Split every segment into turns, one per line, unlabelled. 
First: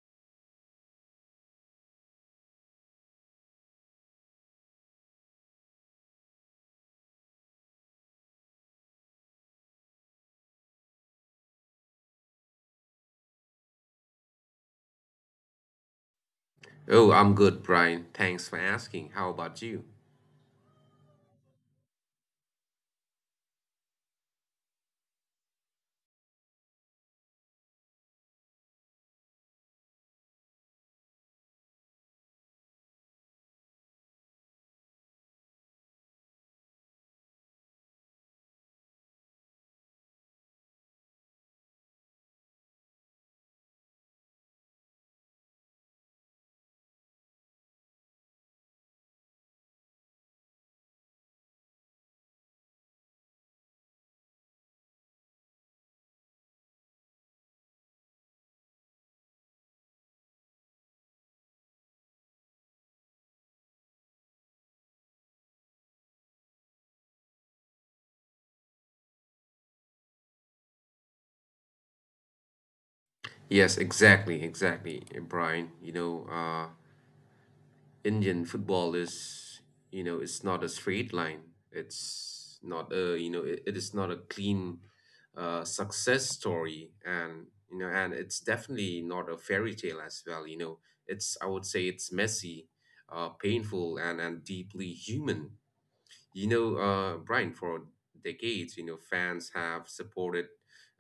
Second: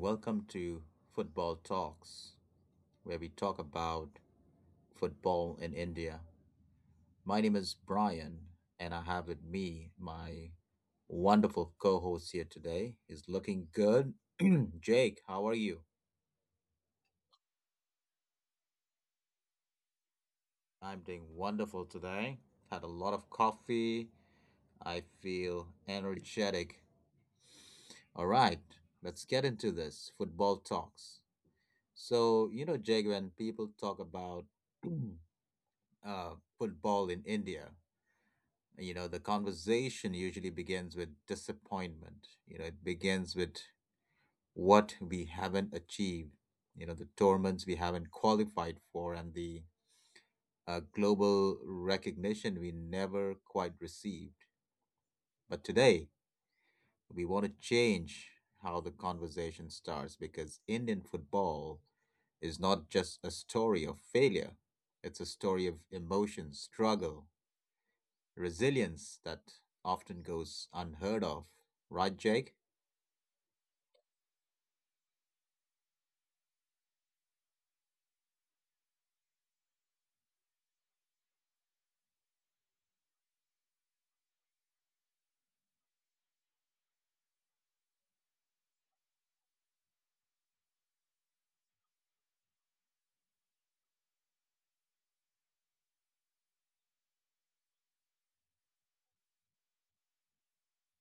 Welcome to Football Talks, where we talk about football in India. My name is Brian, and I have with me my wonderful co host here today. He's looking good. Jake, how are you?
Oh, I'm good, Brian. Thanks for asking. How about you?
I'm doing wonderful today. Had a lot of coffee. I feel energetic. All right, let's get into this football talks. So, you know, Jake, when people talk about uh, football in India, you know, the conversation usually begins with disappointment. You know, it begins with what we haven't achieved, you know, the tournaments we haven't qualified for, and the global recognition we never quite received. But today, we want to change how the conversation starts because Indian football is not just a story of failure, it's a story of emotion, struggle, resilience that often goes unheard of, right, Jake?
Yes, exactly, exactly, Brian. You know, Indian football is, you know, it's not a straight line. It's not a, you know, it is not a clean success story, and you know, and it's definitely not a fairy tale as well. You know, it's I would say it's messy, painful, and deeply human. You know, Brian, for decades, you know, fans have supported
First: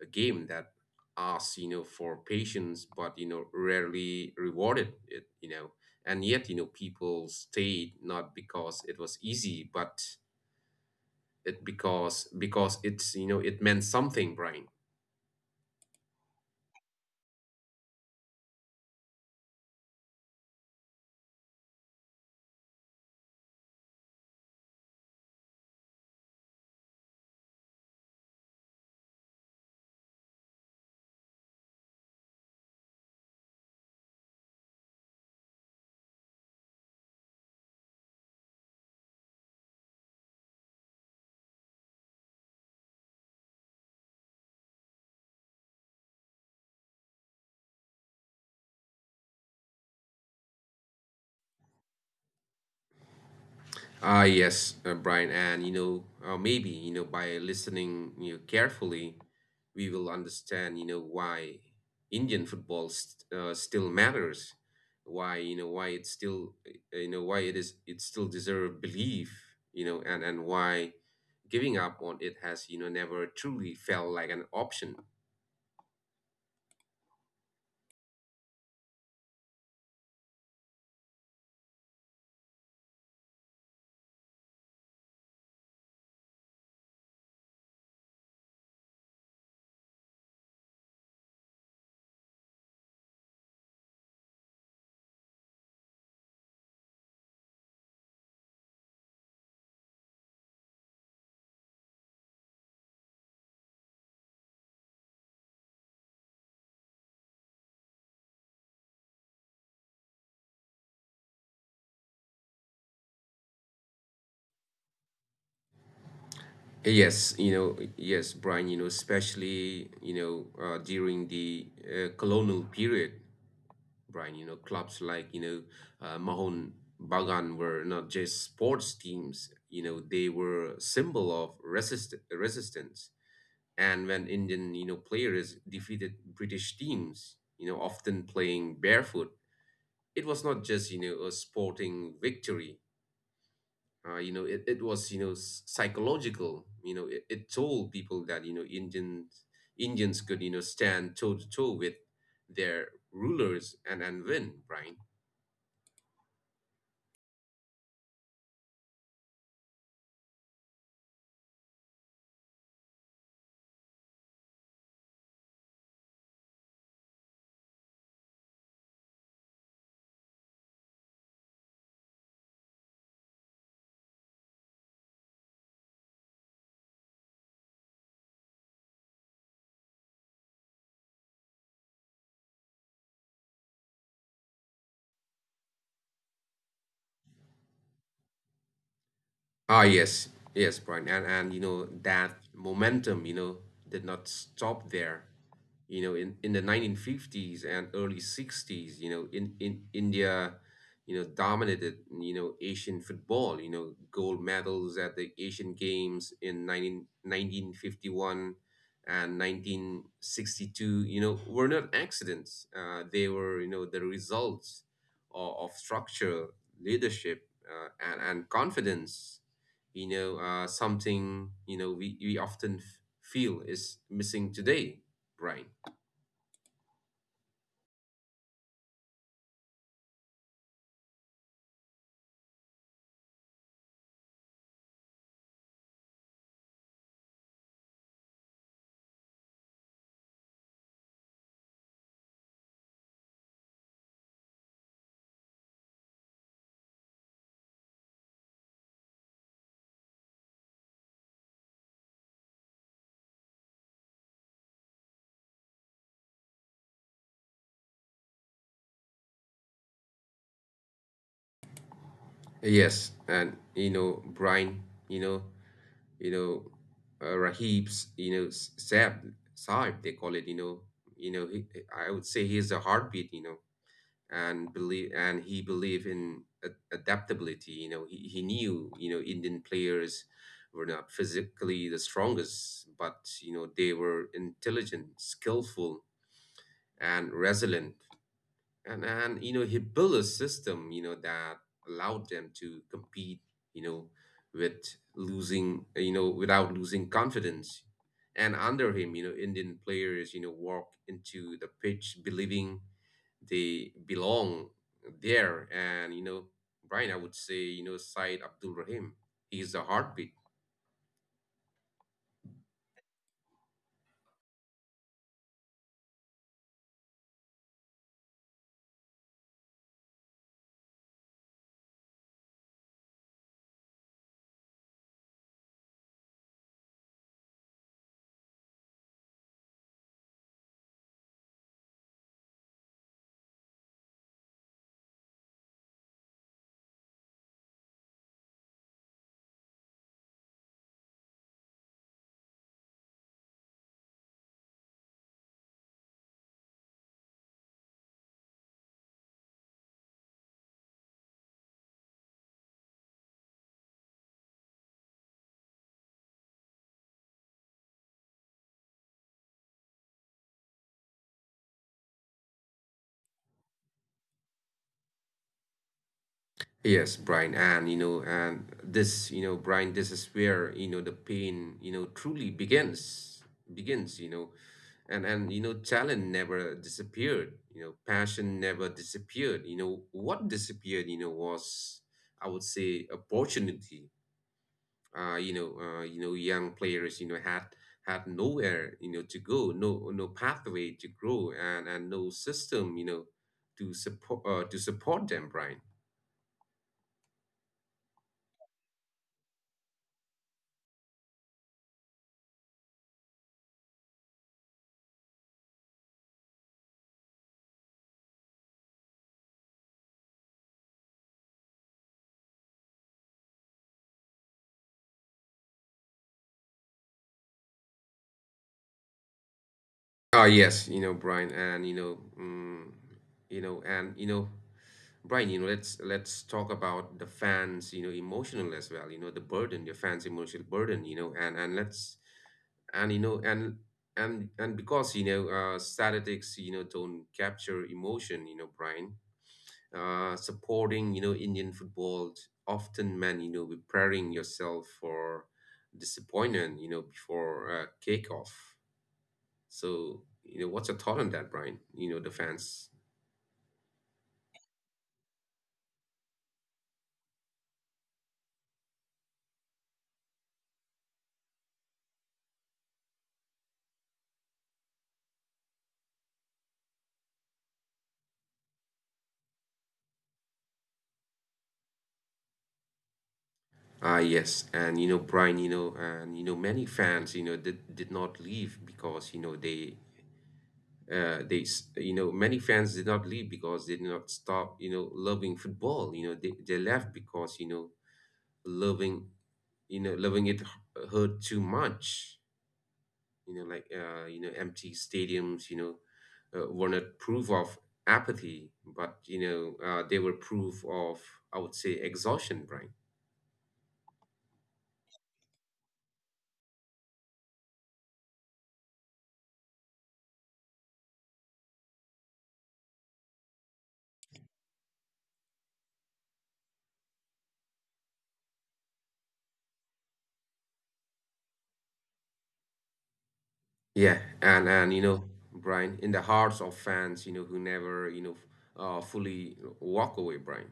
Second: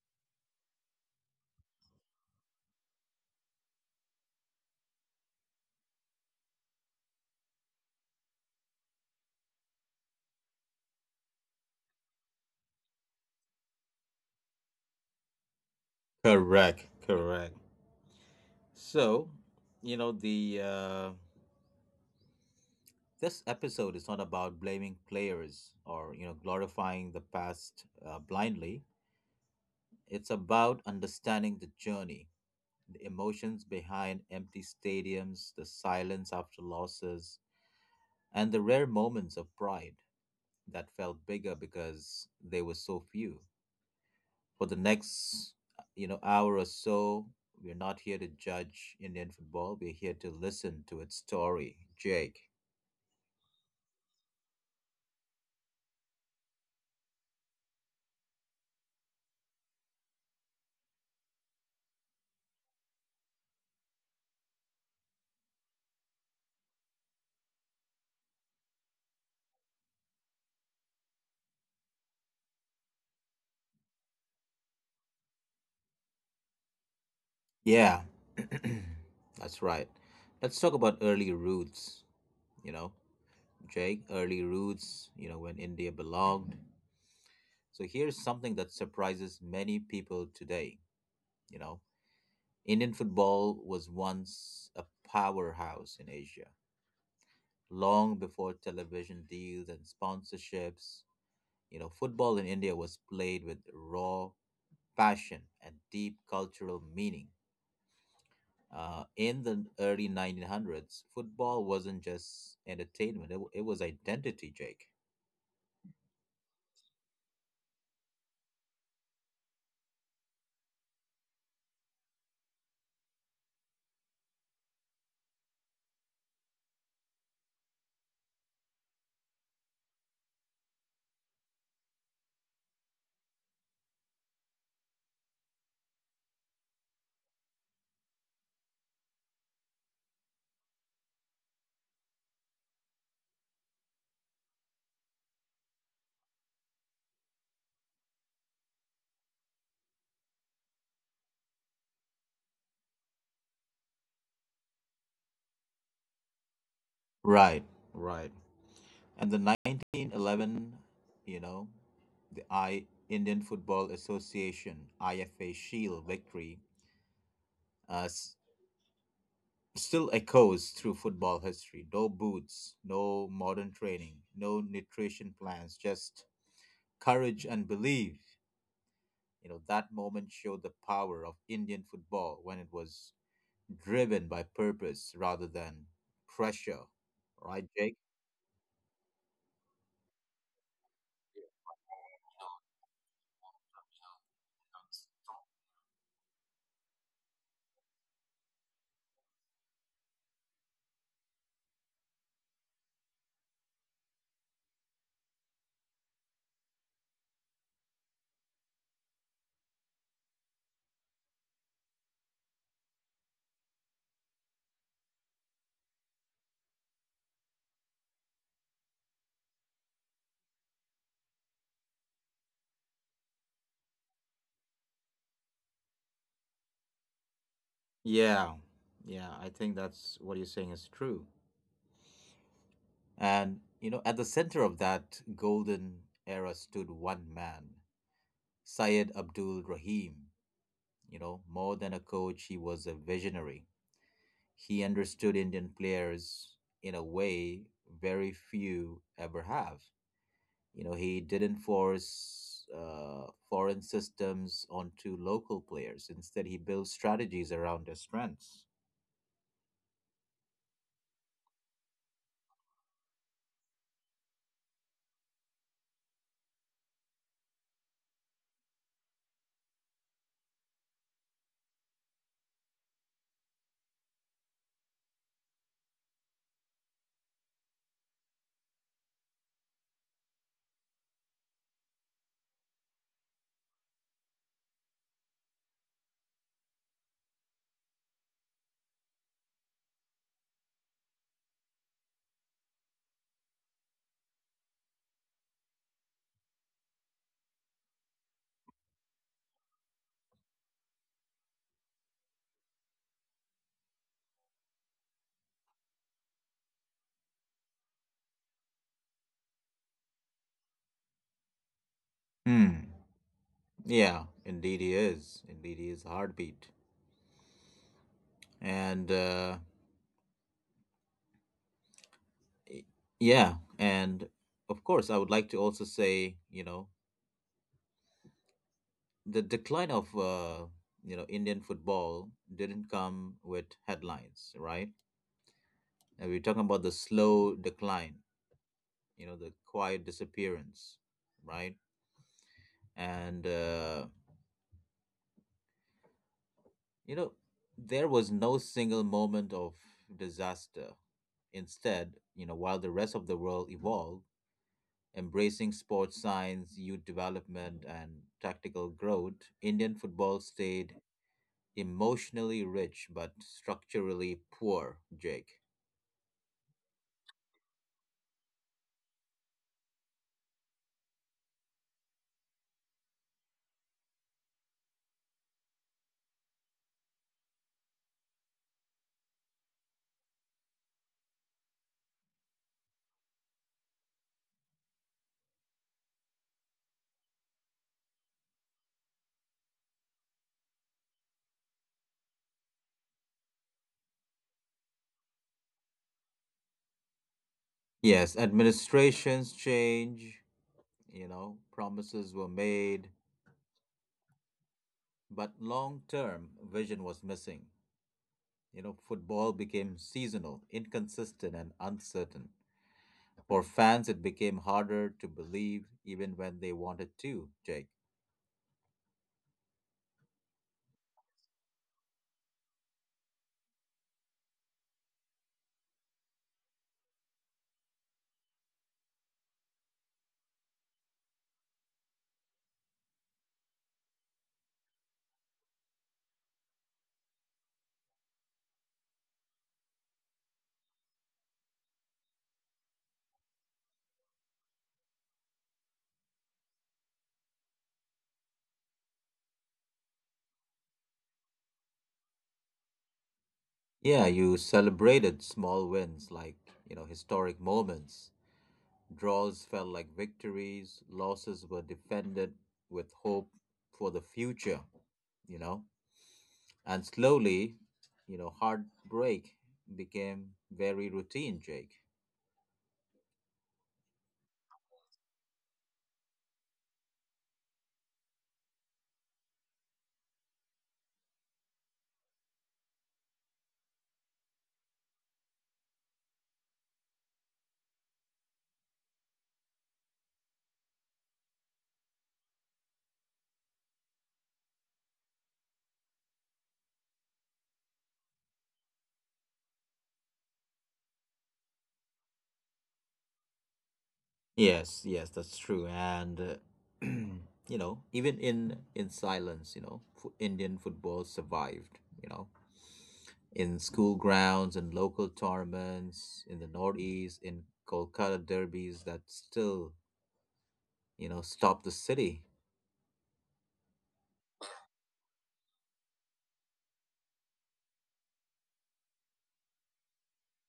a game that asks, you know, for patience, but, you know, rarely rewarded it, you know. And yet, you know, people stayed not because it was easy, but it because it's, you know, it meant something, Brian.
Correct, correct. So, you know, the this episode is not about blaming players or you know glorifying the past blindly. It's about understanding the journey, the emotions behind empty stadiums, the silence after losses, and the rare moments of pride that felt bigger because they were so few. For the next you know hour or so, we're not here to judge Indian football. We're here to listen to its story, Jake.
Ah, yes, Brian, and you know, maybe you know, by listening you know carefully, we will understand you know why Indian football still matters, why you know why it's still you know why it still deserve belief, you know, and why giving up on it has, you know, never truly felt like an option.
Yeah. That's right. Let's talk about early roots, you know, Jake, early roots, you know, when India belonged. So here's something that surprises many people today. You know, Indian football was once a powerhouse in Asia long before television deals and sponsorships. You know, football in India was played with raw passion and deep cultural meaning. In the early 1900s, football wasn't just entertainment, it was identity, Jake.
Yes, you know, yes, Brian, you know, especially, you know, during the colonial period, Brian. You know, clubs like, you know, Mahon Bagan were not just sports teams, you know, they were a symbol of resistance. And when Indian, you know, players defeated British teams, you know, often playing barefoot, it was not just, you know, a sporting victory. You know, it was, you know, psychological. You know, it told people that, you know, Indians could, you know, stand toe to toe with their rulers and, win, Brian.
Right, right. And the 1911, you know, the I Indian Football Association IFA Shield victory uh, s- still echoes through football history. No boots, no modern training, no nutrition plans, just courage and belief. You know, that moment showed the power of Indian football when it was driven by purpose rather than pressure. Right, Jake?
Ah, yes, yes, Brian, and you know that momentum, you know, did not stop there. You know, in the 1950s and early 60s, you know, in India, you know, dominated, you know, Asian football. You know, gold medals at the Asian Games in nineteen fifty one, and 1962. You know, were not accidents. They were, you know, the results of structure, leadership, and confidence you know something you know we often feel is missing today, Brian.
Yeah. Yeah, I think that's what you're saying is true. And, you know, at the center of that golden era stood one man, Syed Abdul Rahim. You know, more than a coach, he was a visionary. He understood Indian players in a way very few ever have. You know, he didn't force foreign systems onto local players. Instead, he built strategies around their strengths.
Yes, and you know, Brian, you know, you know, Rahib's you know Sab Saib they call it you know, you know he, I would say he's a heartbeat you know and believe and he believe in adaptability you know, he knew you know Indian players were not physically the strongest but you know they were intelligent skillful and resilient. And you know, he built a system, you know, that allowed them to compete, you know, with losing, you know, without losing confidence. And under him, you know, Indian players, you know, walk into the pitch believing they belong there. And, you know, Brian, I would say, you know, Said Abdul Rahim, he's the heartbeat.
Hmm. Yeah, indeed he is. Indeed he is a heartbeat. And y- yeah, and of course, I would like to also say, you know, the decline of you know Indian football didn't come with headlines, right? And we're talking about the slow decline, you know, the quiet disappearance, right? And, you know, there was no single moment of disaster. Instead, you know, while the rest of the world evolved, embracing sports science, youth development, and tactical growth, Indian football stayed emotionally rich but structurally poor, Jake.
Yes, Brian, and you know, and this, you know, Brian, this is where, you know, the pain, you know, truly begins, begins, you know, and you know, talent never disappeared, you know, passion never disappeared, you know, what disappeared, you know, was, I would say, opportunity, you know, young players, you know, had had nowhere, you know, to go, no pathway to grow, and no system, you know, to support to support them, Brian.
Yes, administrations change, you know, promises were made, but long term vision was missing. You know, football became seasonal, inconsistent, and uncertain. For fans, it became harder to believe even when they wanted to, Jake.
Ah, yes, you know, Brian, and you know, you know, and you know. Brian, you know, let's talk about the fans, you know, emotional as well, you know, the burden, the fans' emotional burden, you know, and let's and you know and and because you know statistics, you know, don't capture emotion, you know, Brian, supporting you know Indian football often meant you know preparing yourself for disappointment, you know, before off. So you know, what's your thought on that, Brian? You know, the fans.
Yeah, you celebrated small wins like, you know, historic moments. Draws felt like victories, losses were defended with hope for the future, you know. And slowly, you know, heartbreak became very routine, Jake.
Ah, yes, and you know, Brian, you know, and you know, many fans, you know, did not leave because you know they, you know, many fans did not leave because they did not stop, you know, loving football. You know, they left because loving, you know, loving it hurt too much. You know, like you know, empty stadiums, you know, were not proof of apathy, but you know, they were proof of, I would say, exhaustion, Brian.
Yes, yes, that's true. And you know, even in silence, you know, f Indian football survived, you know, in school grounds and local tournaments in the Northeast, in Kolkata derbies that still, you know, stop the city.
Yeah, and you know, Brian, in the hearts of fans, you know, who never, you know, fully walk away, Brian.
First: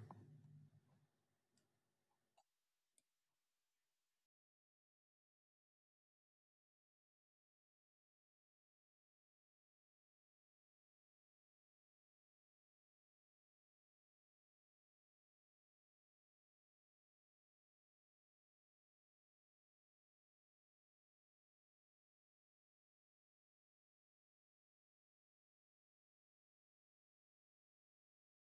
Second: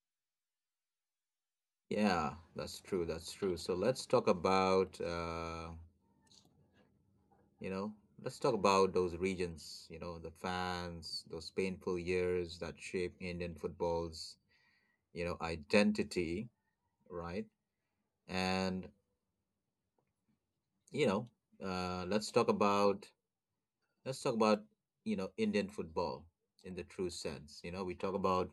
Yeah, that's true. That's true. So let's talk about you know, let's talk about those regions, you know, the fans, those painful years that shape Indian football's, you know, identity, right? And you know uh, let's talk about let's talk about you know Indian football in the true sense. You know we talk about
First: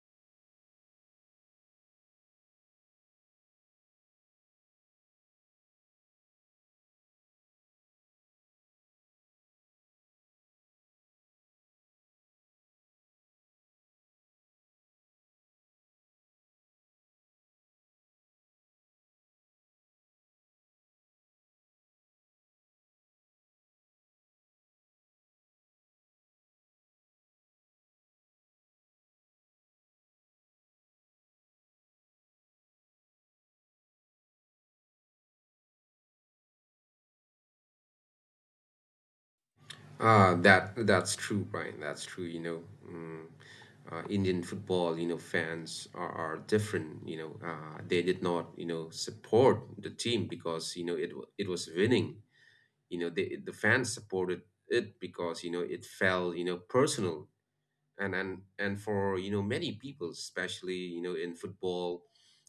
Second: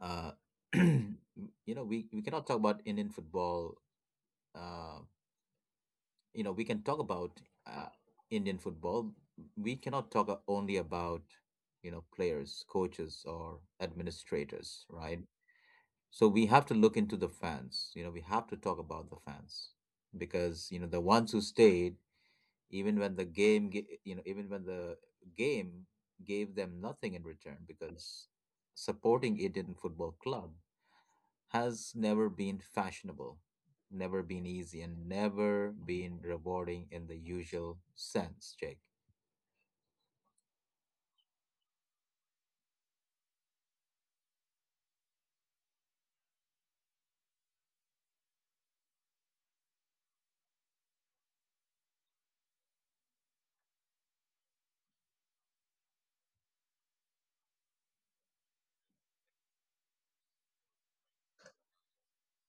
uh, you know we cannot talk about Indian football uh, you know we can talk about uh, Indian football. We cannot talk only about you know players, coaches or administrators, right? So we have to look into the fans. You know we have to talk about the fans, because you know the ones who stayed even when the game you know even when the game gave them nothing in return, because supporting Indian football club has never been fashionable, never been easy and never been rewarding in the usual sense, Jake.
That that's true, Brian. That's true. You know, mm, Indian football, you know, fans are different. You know, they did not, you know, support the team because you know it was winning. You know, they, the fans supported it because you know it felt, you know, personal and and for you know many people especially you know in football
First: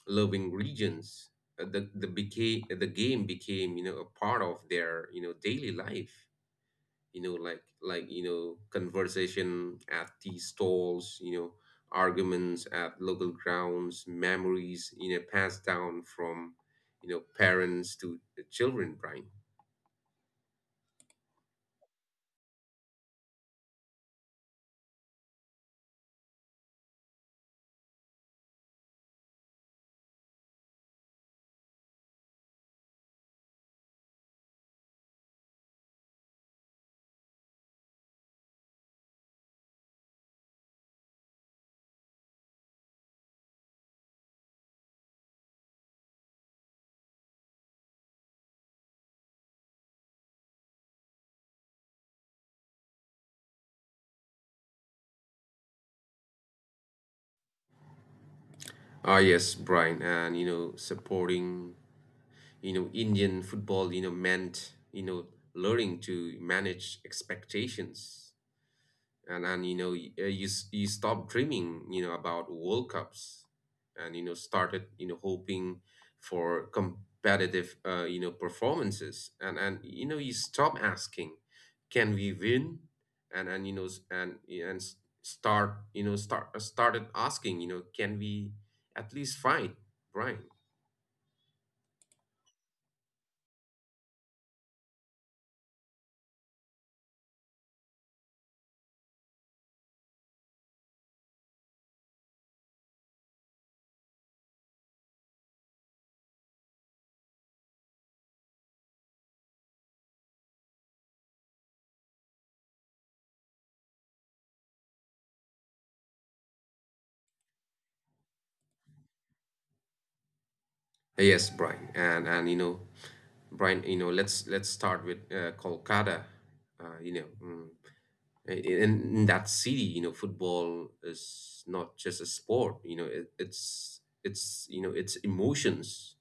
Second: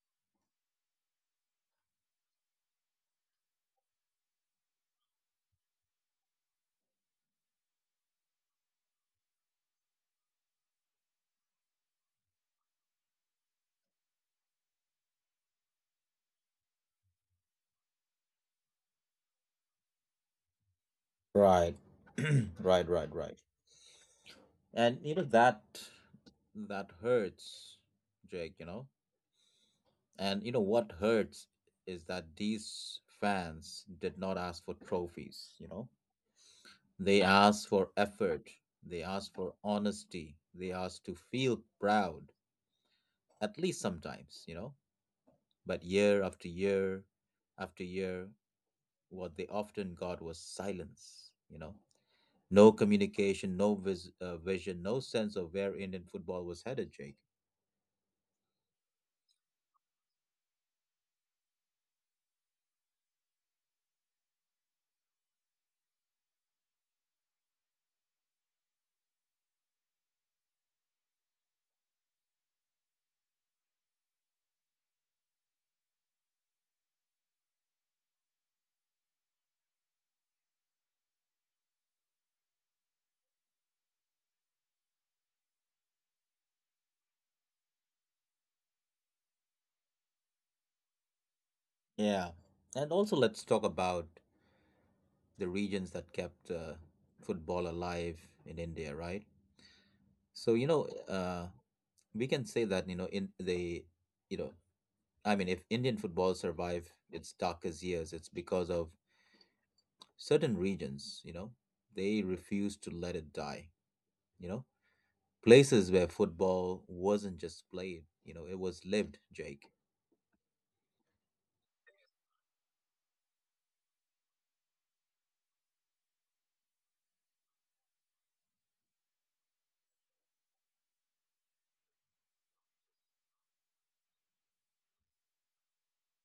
loving regions, the game became you know a part of their you know daily life you know like you know conversation at tea stalls you know arguments at local grounds memories you know passed down from you know parents to the children, Brian.
Right. Right, right, right. And you know that that hurts, Jake. You know, and you know what hurts is that these fans did not ask for trophies. You know, they ask for effort. They ask for honesty. They ask to feel proud, at least sometimes, you know. But year after year after year, what they often got was silence, you know. No communication, no vision, no sense of where Indian football was headed, Jake.
Ah yes, Brian, and you know supporting you know Indian football you know meant you know learning to manage expectations and you know you you stop dreaming you know about World Cups and you know started you know hoping for competitive you know performances and you know you stop asking can we win and you know and start you know start started asking you know can we at least fight, Brian.
Yeah. And also, let's talk about the regions that kept football alive in India, right? So, you know, we can say that, you know, in the you know I mean, if Indian football survived its darkest years, it's because of certain regions, you know, they refused to let it die, you know, places where football wasn't just played, you know, it was lived, Jake.
Yes, Brian, and you know, Brian, you know, let's start with Kolkata. You know, in that city, you know, football is not just a sport. You know, it's you know it's emotions,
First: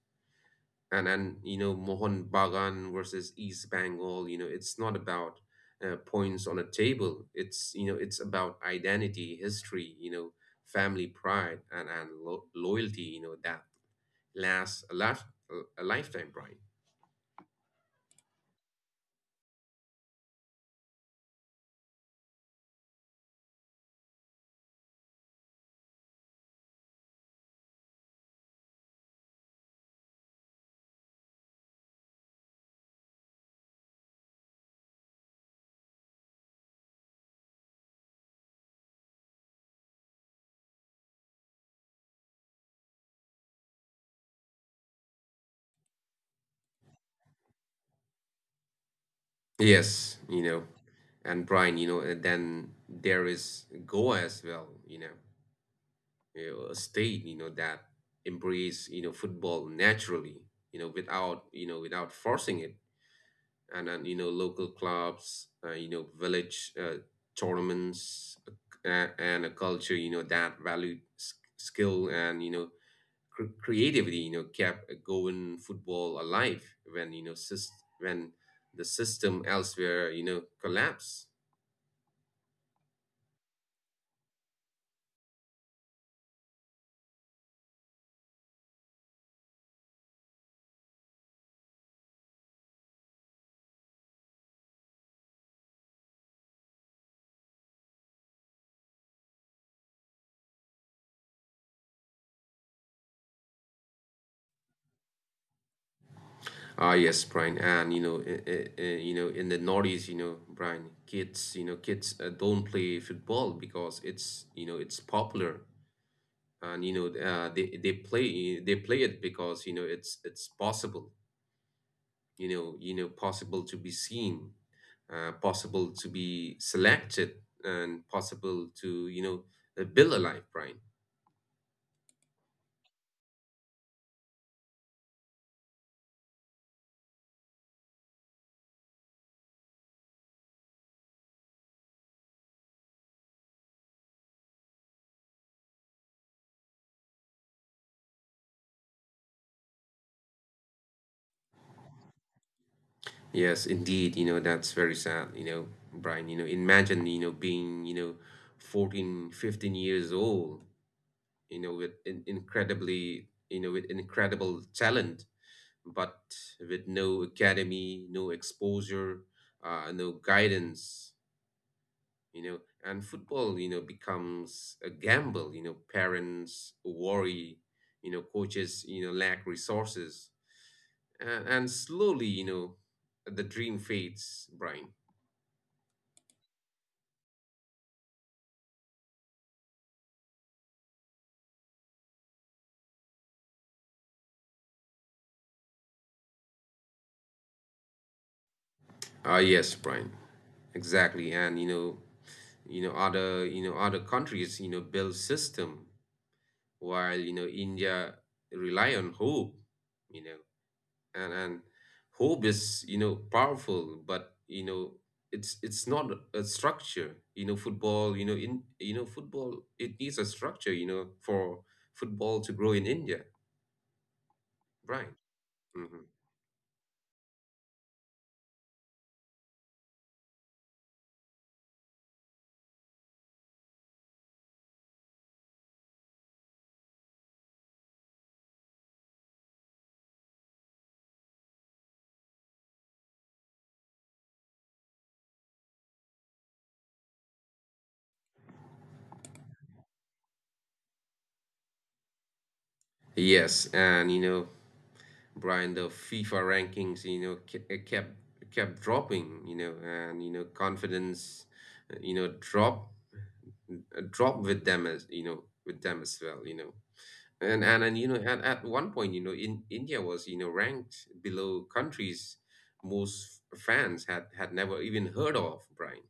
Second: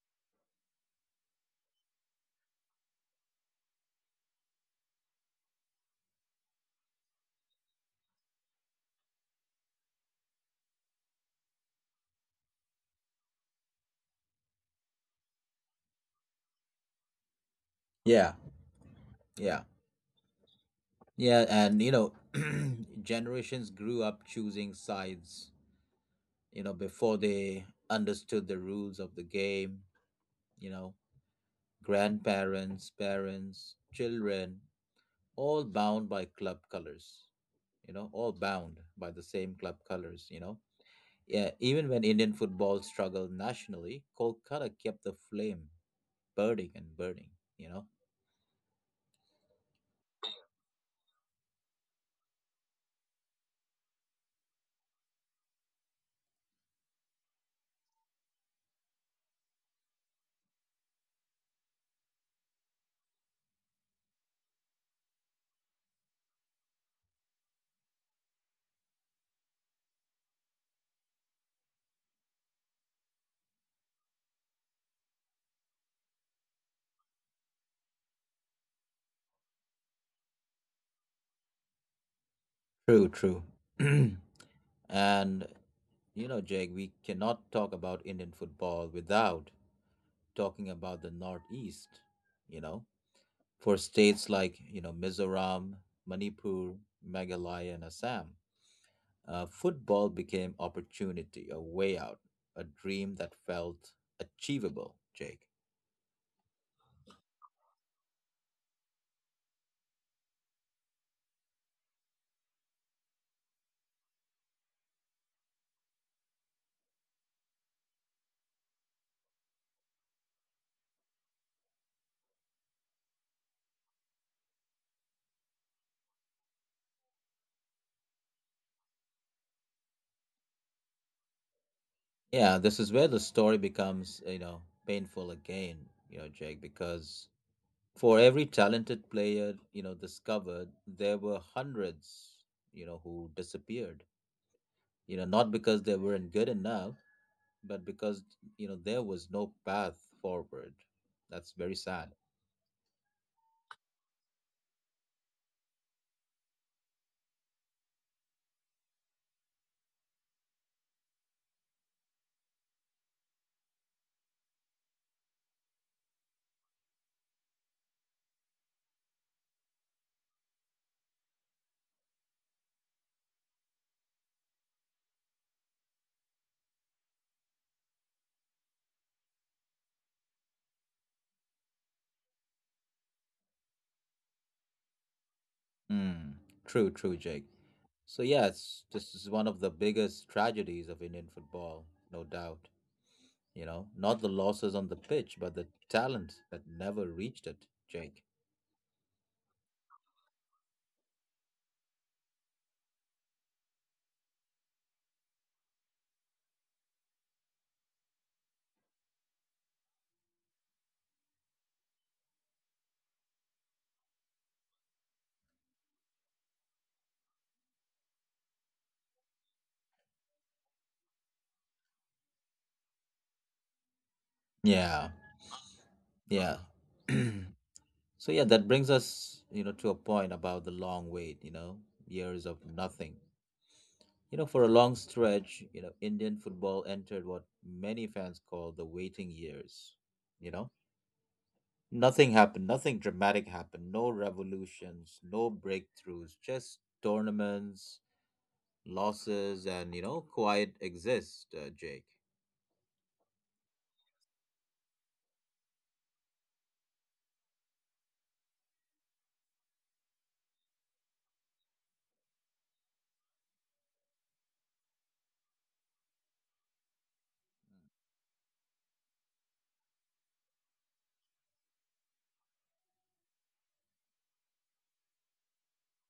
and you know Mohun Bagan versus East Bengal. You know, it's not about points on a table. It's you know it's about identity, history. You know, family pride and loyalty. You know that lasts a lifetime, Brian.
Yeah, yeah, yeah. And, you know, generations grew up choosing sides, you know, before they understood the rules of the game, you know, grandparents, parents, children, all bound by club colors. You know, all bound by the same club colors, you know. Yeah, even when Indian football struggled nationally, Kolkata kept the flame burning and burning, you know.
Yes, you know. And Brian, you know, then there is Goa as well, you know, a state, you know, that embrace, you know, football naturally, you know, without forcing it. And then, you know, local clubs, you know, village tournaments, and a culture, you know, that valued skill and, you know, creativity, you know, kept going football alive when, you know, when the system elsewhere, you know, collapsed.
True, true. And, you know, Jake, we cannot talk about Indian football without talking about the Northeast, you know. For states like, you know, Mizoram, Manipur, Meghalaya, and Assam, football became opportunity, a way out, a dream that felt achievable, Jake.
Ah, yes, Brian, and you know, you know, in the noughties, you know, Brian, kids, you know, kids don't play football because it's, you know, it's popular, and you know, they play it because you know it's possible you know possible to be seen, possible to be selected and possible to you know build a life, Brian.
Yeah, this is where the story becomes, you know, painful again, you know, Jake, because for every talented player, you know, discovered, there were hundreds, you know, who disappeared. You know, not because they weren't good enough, but because, you know, there was no path forward. That's very sad.
Yes, indeed. You know, that's very sad, you know, Brian. You know, imagine, you know, being, you know, 14, 15 years old, you know, with in incredibly, you know, with incredible talent, but with no academy, no exposure, no guidance, you know, and football, you know, becomes a gamble. You know, parents worry, you know, coaches, you know, lack resources, and slowly, you know, the dream fades, Brian.
Mm, true, true, Jake. So yes, this is one of the biggest tragedies of Indian football, no doubt. You know, not the losses on the pitch, but the talent that never reached it, Jake.
Ah, yes, Brian, exactly, and you know, other countries, you know, build system, while you know India rely on hope, you know and hope is you know powerful but you know it's not a structure you know football you know in you know football it needs a structure you know for football to grow in India,
Yeah,
Brian. Hmm,
yeah. So yeah, that brings us, you know, to a point about the long wait, you know, years of nothing. You know, for a long stretch, you know, Indian football entered what many fans call the waiting years, you know? Nothing happened. Nothing dramatic happened. No revolutions, no breakthroughs, just tournaments, losses, and, you know, quiet exist, Jake.
yes and you know Brian the FIFA rankings you know kept dropping you know and you know confidence you know drop drop with them as you know with them as well you know and you know at one point you know in India was you know ranked below countries most fans had never even heard of, Brian.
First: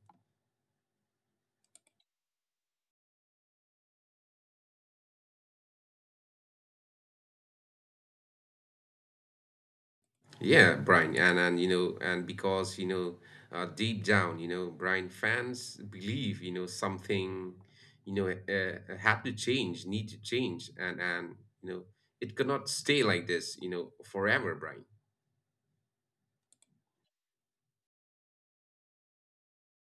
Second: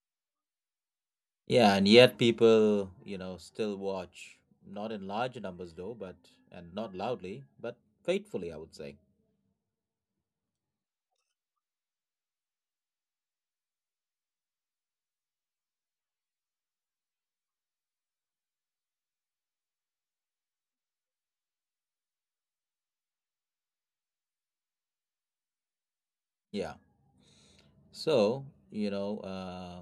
Yeah, and yet people, you know, still watch. Not in large numbers, though, but, and not loudly, but faithfully, I would say.
Yeah, Brian, and you know and because you know deep down you know Brian fans believe you know something you know had to change need to change and you know it cannot stay like this you know forever, Brian.
Yeah. So, you know,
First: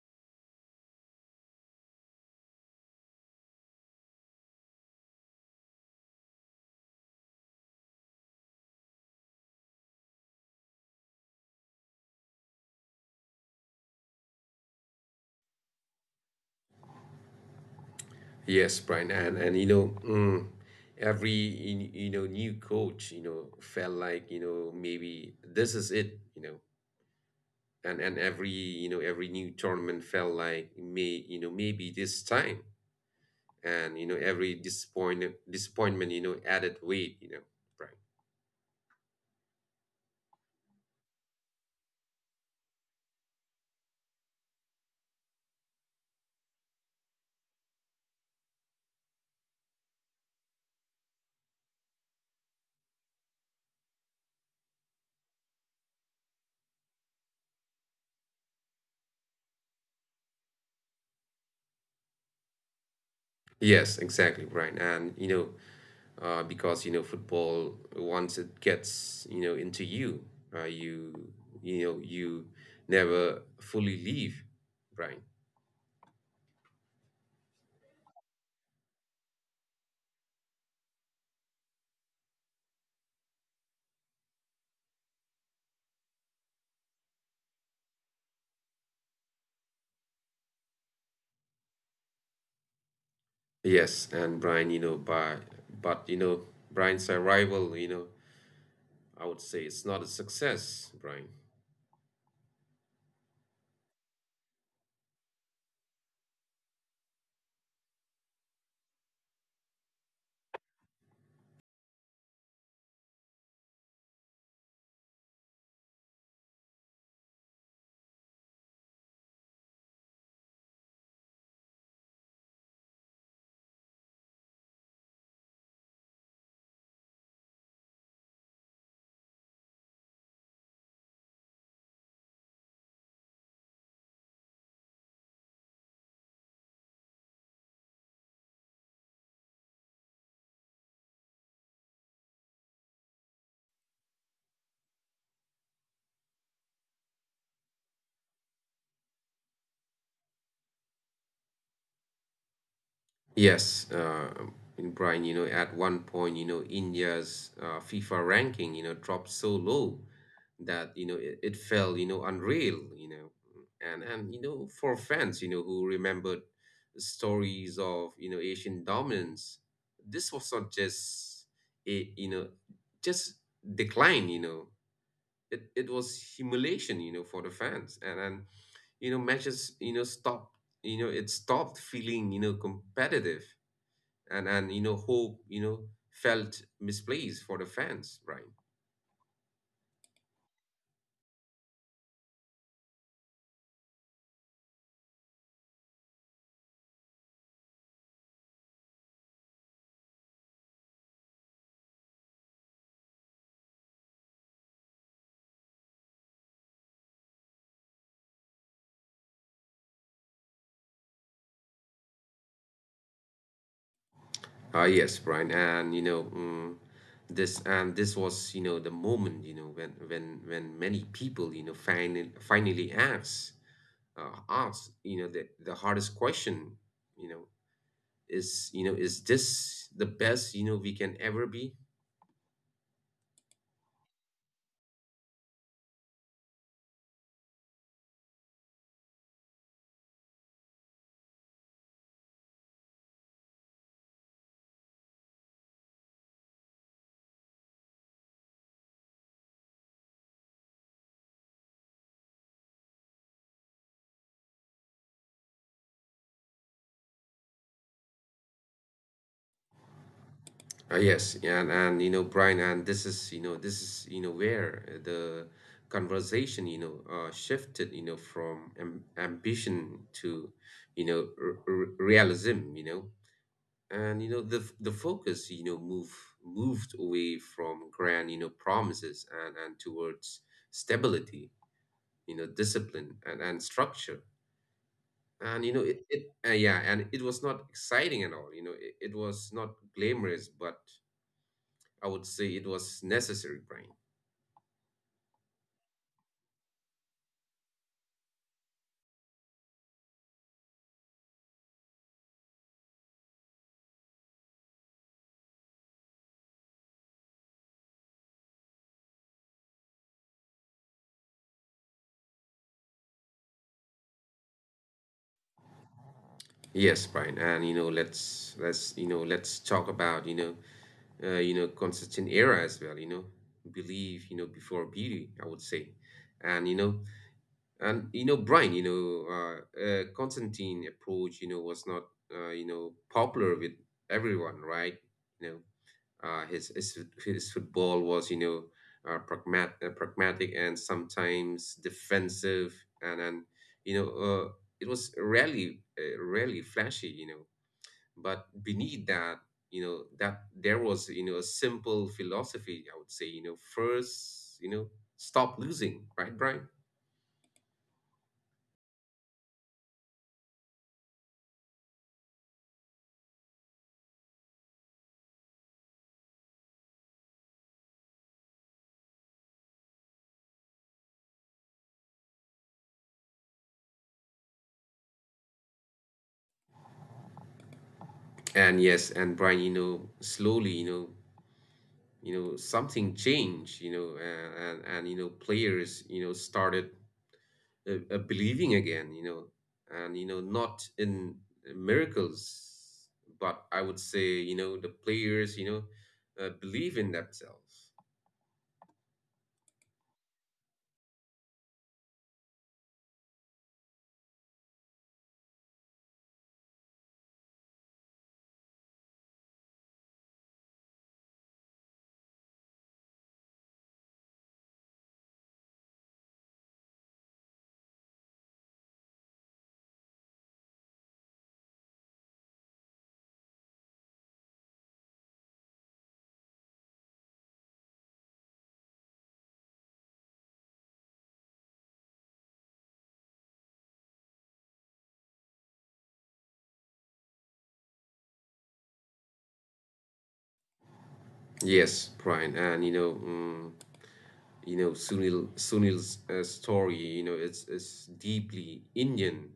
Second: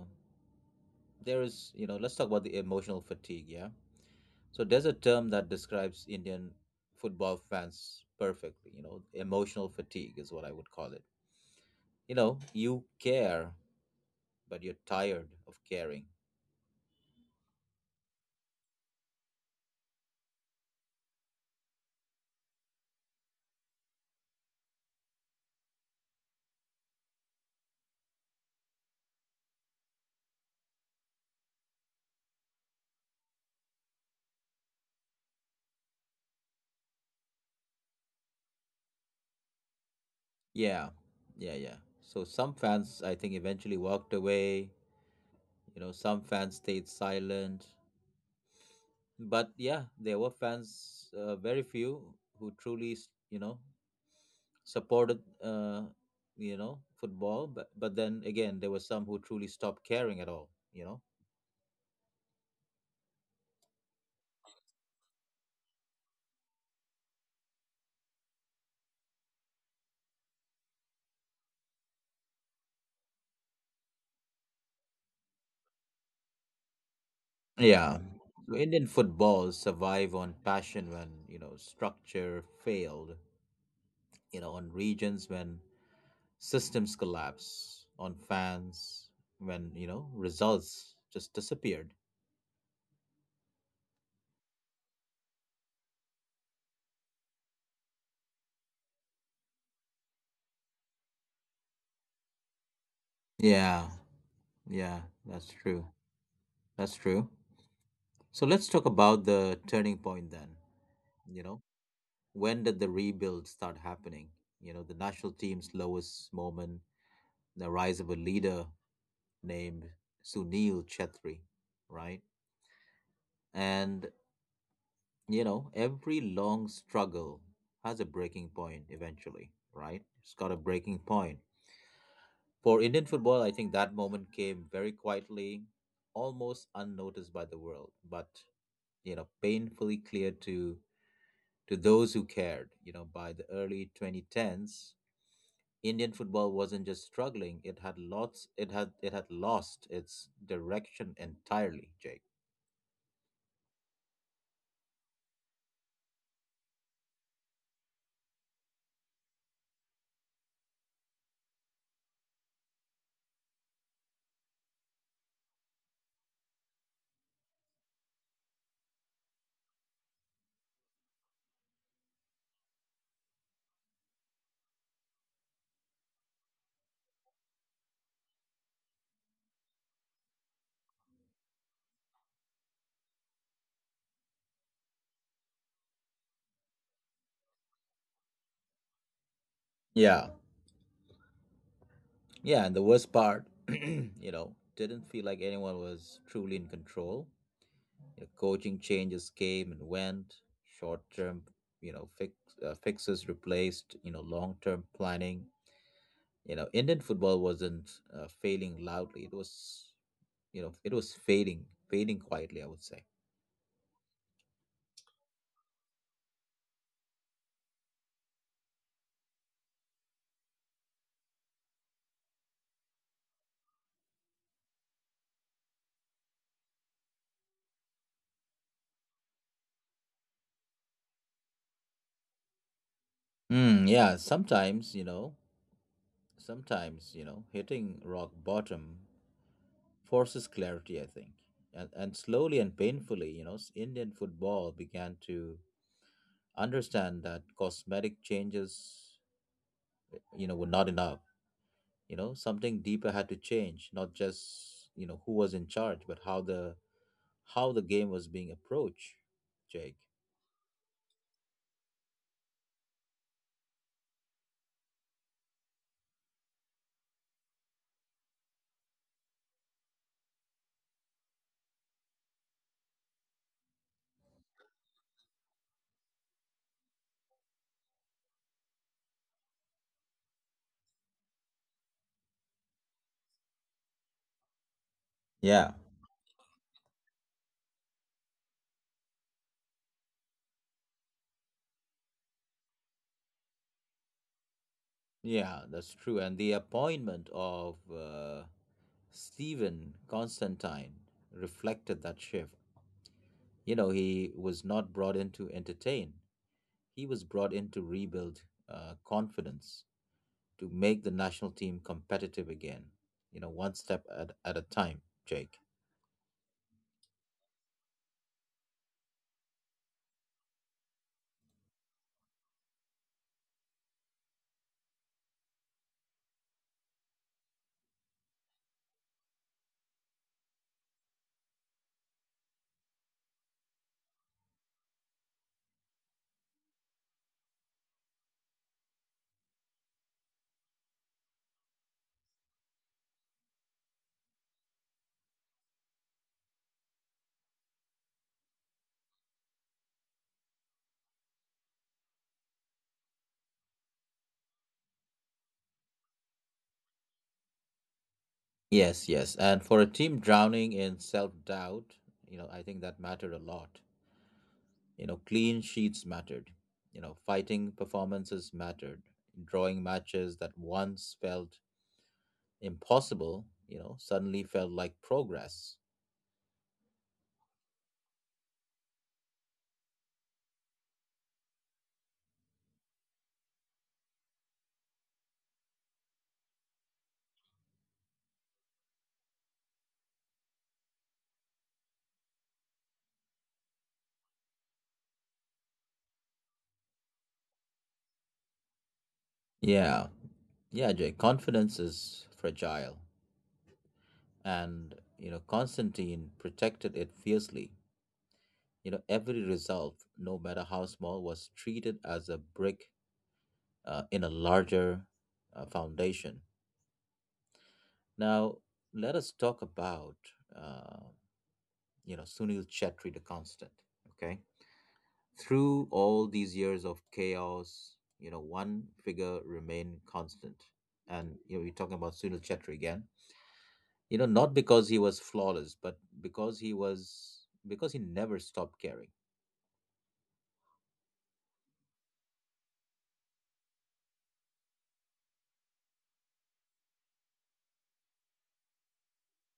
there is, you know, let's talk about the emotional fatigue, yeah? So there's a term that describes Indian football fans perfectly. You know, emotional fatigue is what I would call it. You know, you care, but you're tired of caring.
Yes, Brian, and you know, every you know new coach, you know, felt like you know maybe this is it, you know, and every you know every new tournament felt like may you know maybe this time, and you know every disappointment you know added weight, you know, Brian.
Yeah, yeah, yeah. So some fans, I think, eventually walked away. You know, some fans stayed silent. But yeah, there were fans, very few, who truly, you know, supported, you know, football. But then again, there were some who truly stopped caring at all. You know.
Yes, exactly, Brian, and because football once it gets into you, you you know you never fully leave, Brian.
Yeah. So Indian football survived on passion when, you know, structure failed, you know, on regions when systems collapse, on fans when, you know, results just disappeared.
Yes, and Brian, you know, by but you know, Brian's arrival, you know, I would say it's not a success, Brian.
Yeah. Yeah, that's true. That's true. So let's talk about the turning point then. You know, when did the rebuild start happening? You know, the national team's lowest moment, the rise of a leader named Sunil Chetri, right? And, you know, every long struggle has a breaking point eventually, right? It's got a breaking point. For Indian football, I think that moment came very quietly, almost unnoticed by the world, but, you know, painfully clear to those who cared. You know, by the early 2010s, Indian football wasn't just struggling, it had it had lost its direction entirely, Jake.
Yes, and Brian, you know, at one point, you know, India's FIFA ranking, you know, dropped so low that it felt, you know, unreal, you know, and you know, for fans, you know, who remembered stories of Asian dominance, this was not just a you know just decline, it was humiliation, you know, for the fans. And then, you know, matches, you know, stopped, you know, it stopped feeling, you know, competitive. And you know, hope, you know, felt misplaced for the fans, Brian.
Yeah. Yeah, and the worst part, you know, didn't feel like anyone was truly in control. You know, coaching changes came and went, short term, you know, fixes replaced, you know, long term planning. You know, Indian football wasn't failing loudly. It was, you know, it was fading, fading quietly, I would say.
Yes, Brian. And, this was the moment when many people finally ask uh, you know the hardest question, you know is is this the best we can ever be?
Mm, yeah, sometimes, you know, hitting rock bottom forces clarity, I think. And slowly and painfully, you know, Indian football began to understand that cosmetic changes, you know, were not enough. Something deeper had to change, not just, who was in charge, but how the game was being approached, Jake.
Brian, and this is you know where the conversation shifted you know from ambition to realism, you know, and you know the the focus moved away from grand promises and towards stability, you know, discipline and structure. And
Yeah.
it was not exciting at all. You know, it was not glamorous, but I would say it was necessary, Brian.
Yeah, that's true. And the appointment of Stephen Constantine reflected that shift. You know, he was not brought in to entertain. He was brought in to rebuild confidence, to make the national team competitive again, you know, one step at a time, Jake.
Yes, Brian, and let's talk about you know, consistent era as well. You know, believe before beauty, I would say, and you know, Brian, you know, Constantine approach, you know, was not you know popular with everyone, right? You know, Uh, his, his his football was, you know, pragmatic and sometimes defensive, and you know, it was rarely rarely flashy, you know. But beneath that, there was, you know, a simple philosophy. I would say, you know, first, you know, stop losing, right, Brian?
Yes, yes. And for a team drowning in self doubt, you know, I think that mattered a lot. Clean sheets mattered. Fighting performances mattered. Drawing matches that once felt impossible, suddenly felt like progress.
And yes, and Brian, you know, slowly, you know, something changed, you know, and you know, players, you know, started believing again, you know, and you know, not in miracles, but I would say, you know, the players, you know, believe in themselves.
Yeah. Yeah, Jake. Confidence is fragile. And Constantine protected it fiercely. Every result, no matter how small, was treated as a brick in a larger foundation. Now let us talk about uh, Sunil Chetri the Constant. Okay, through all these years of chaos, one figure remained constant, and we are talking about Sunil Chetri again. Not because he was flawless, but because he never stopped caring.
Yes, Brian, and you know, Sunil's story, you know, it's deeply Indian,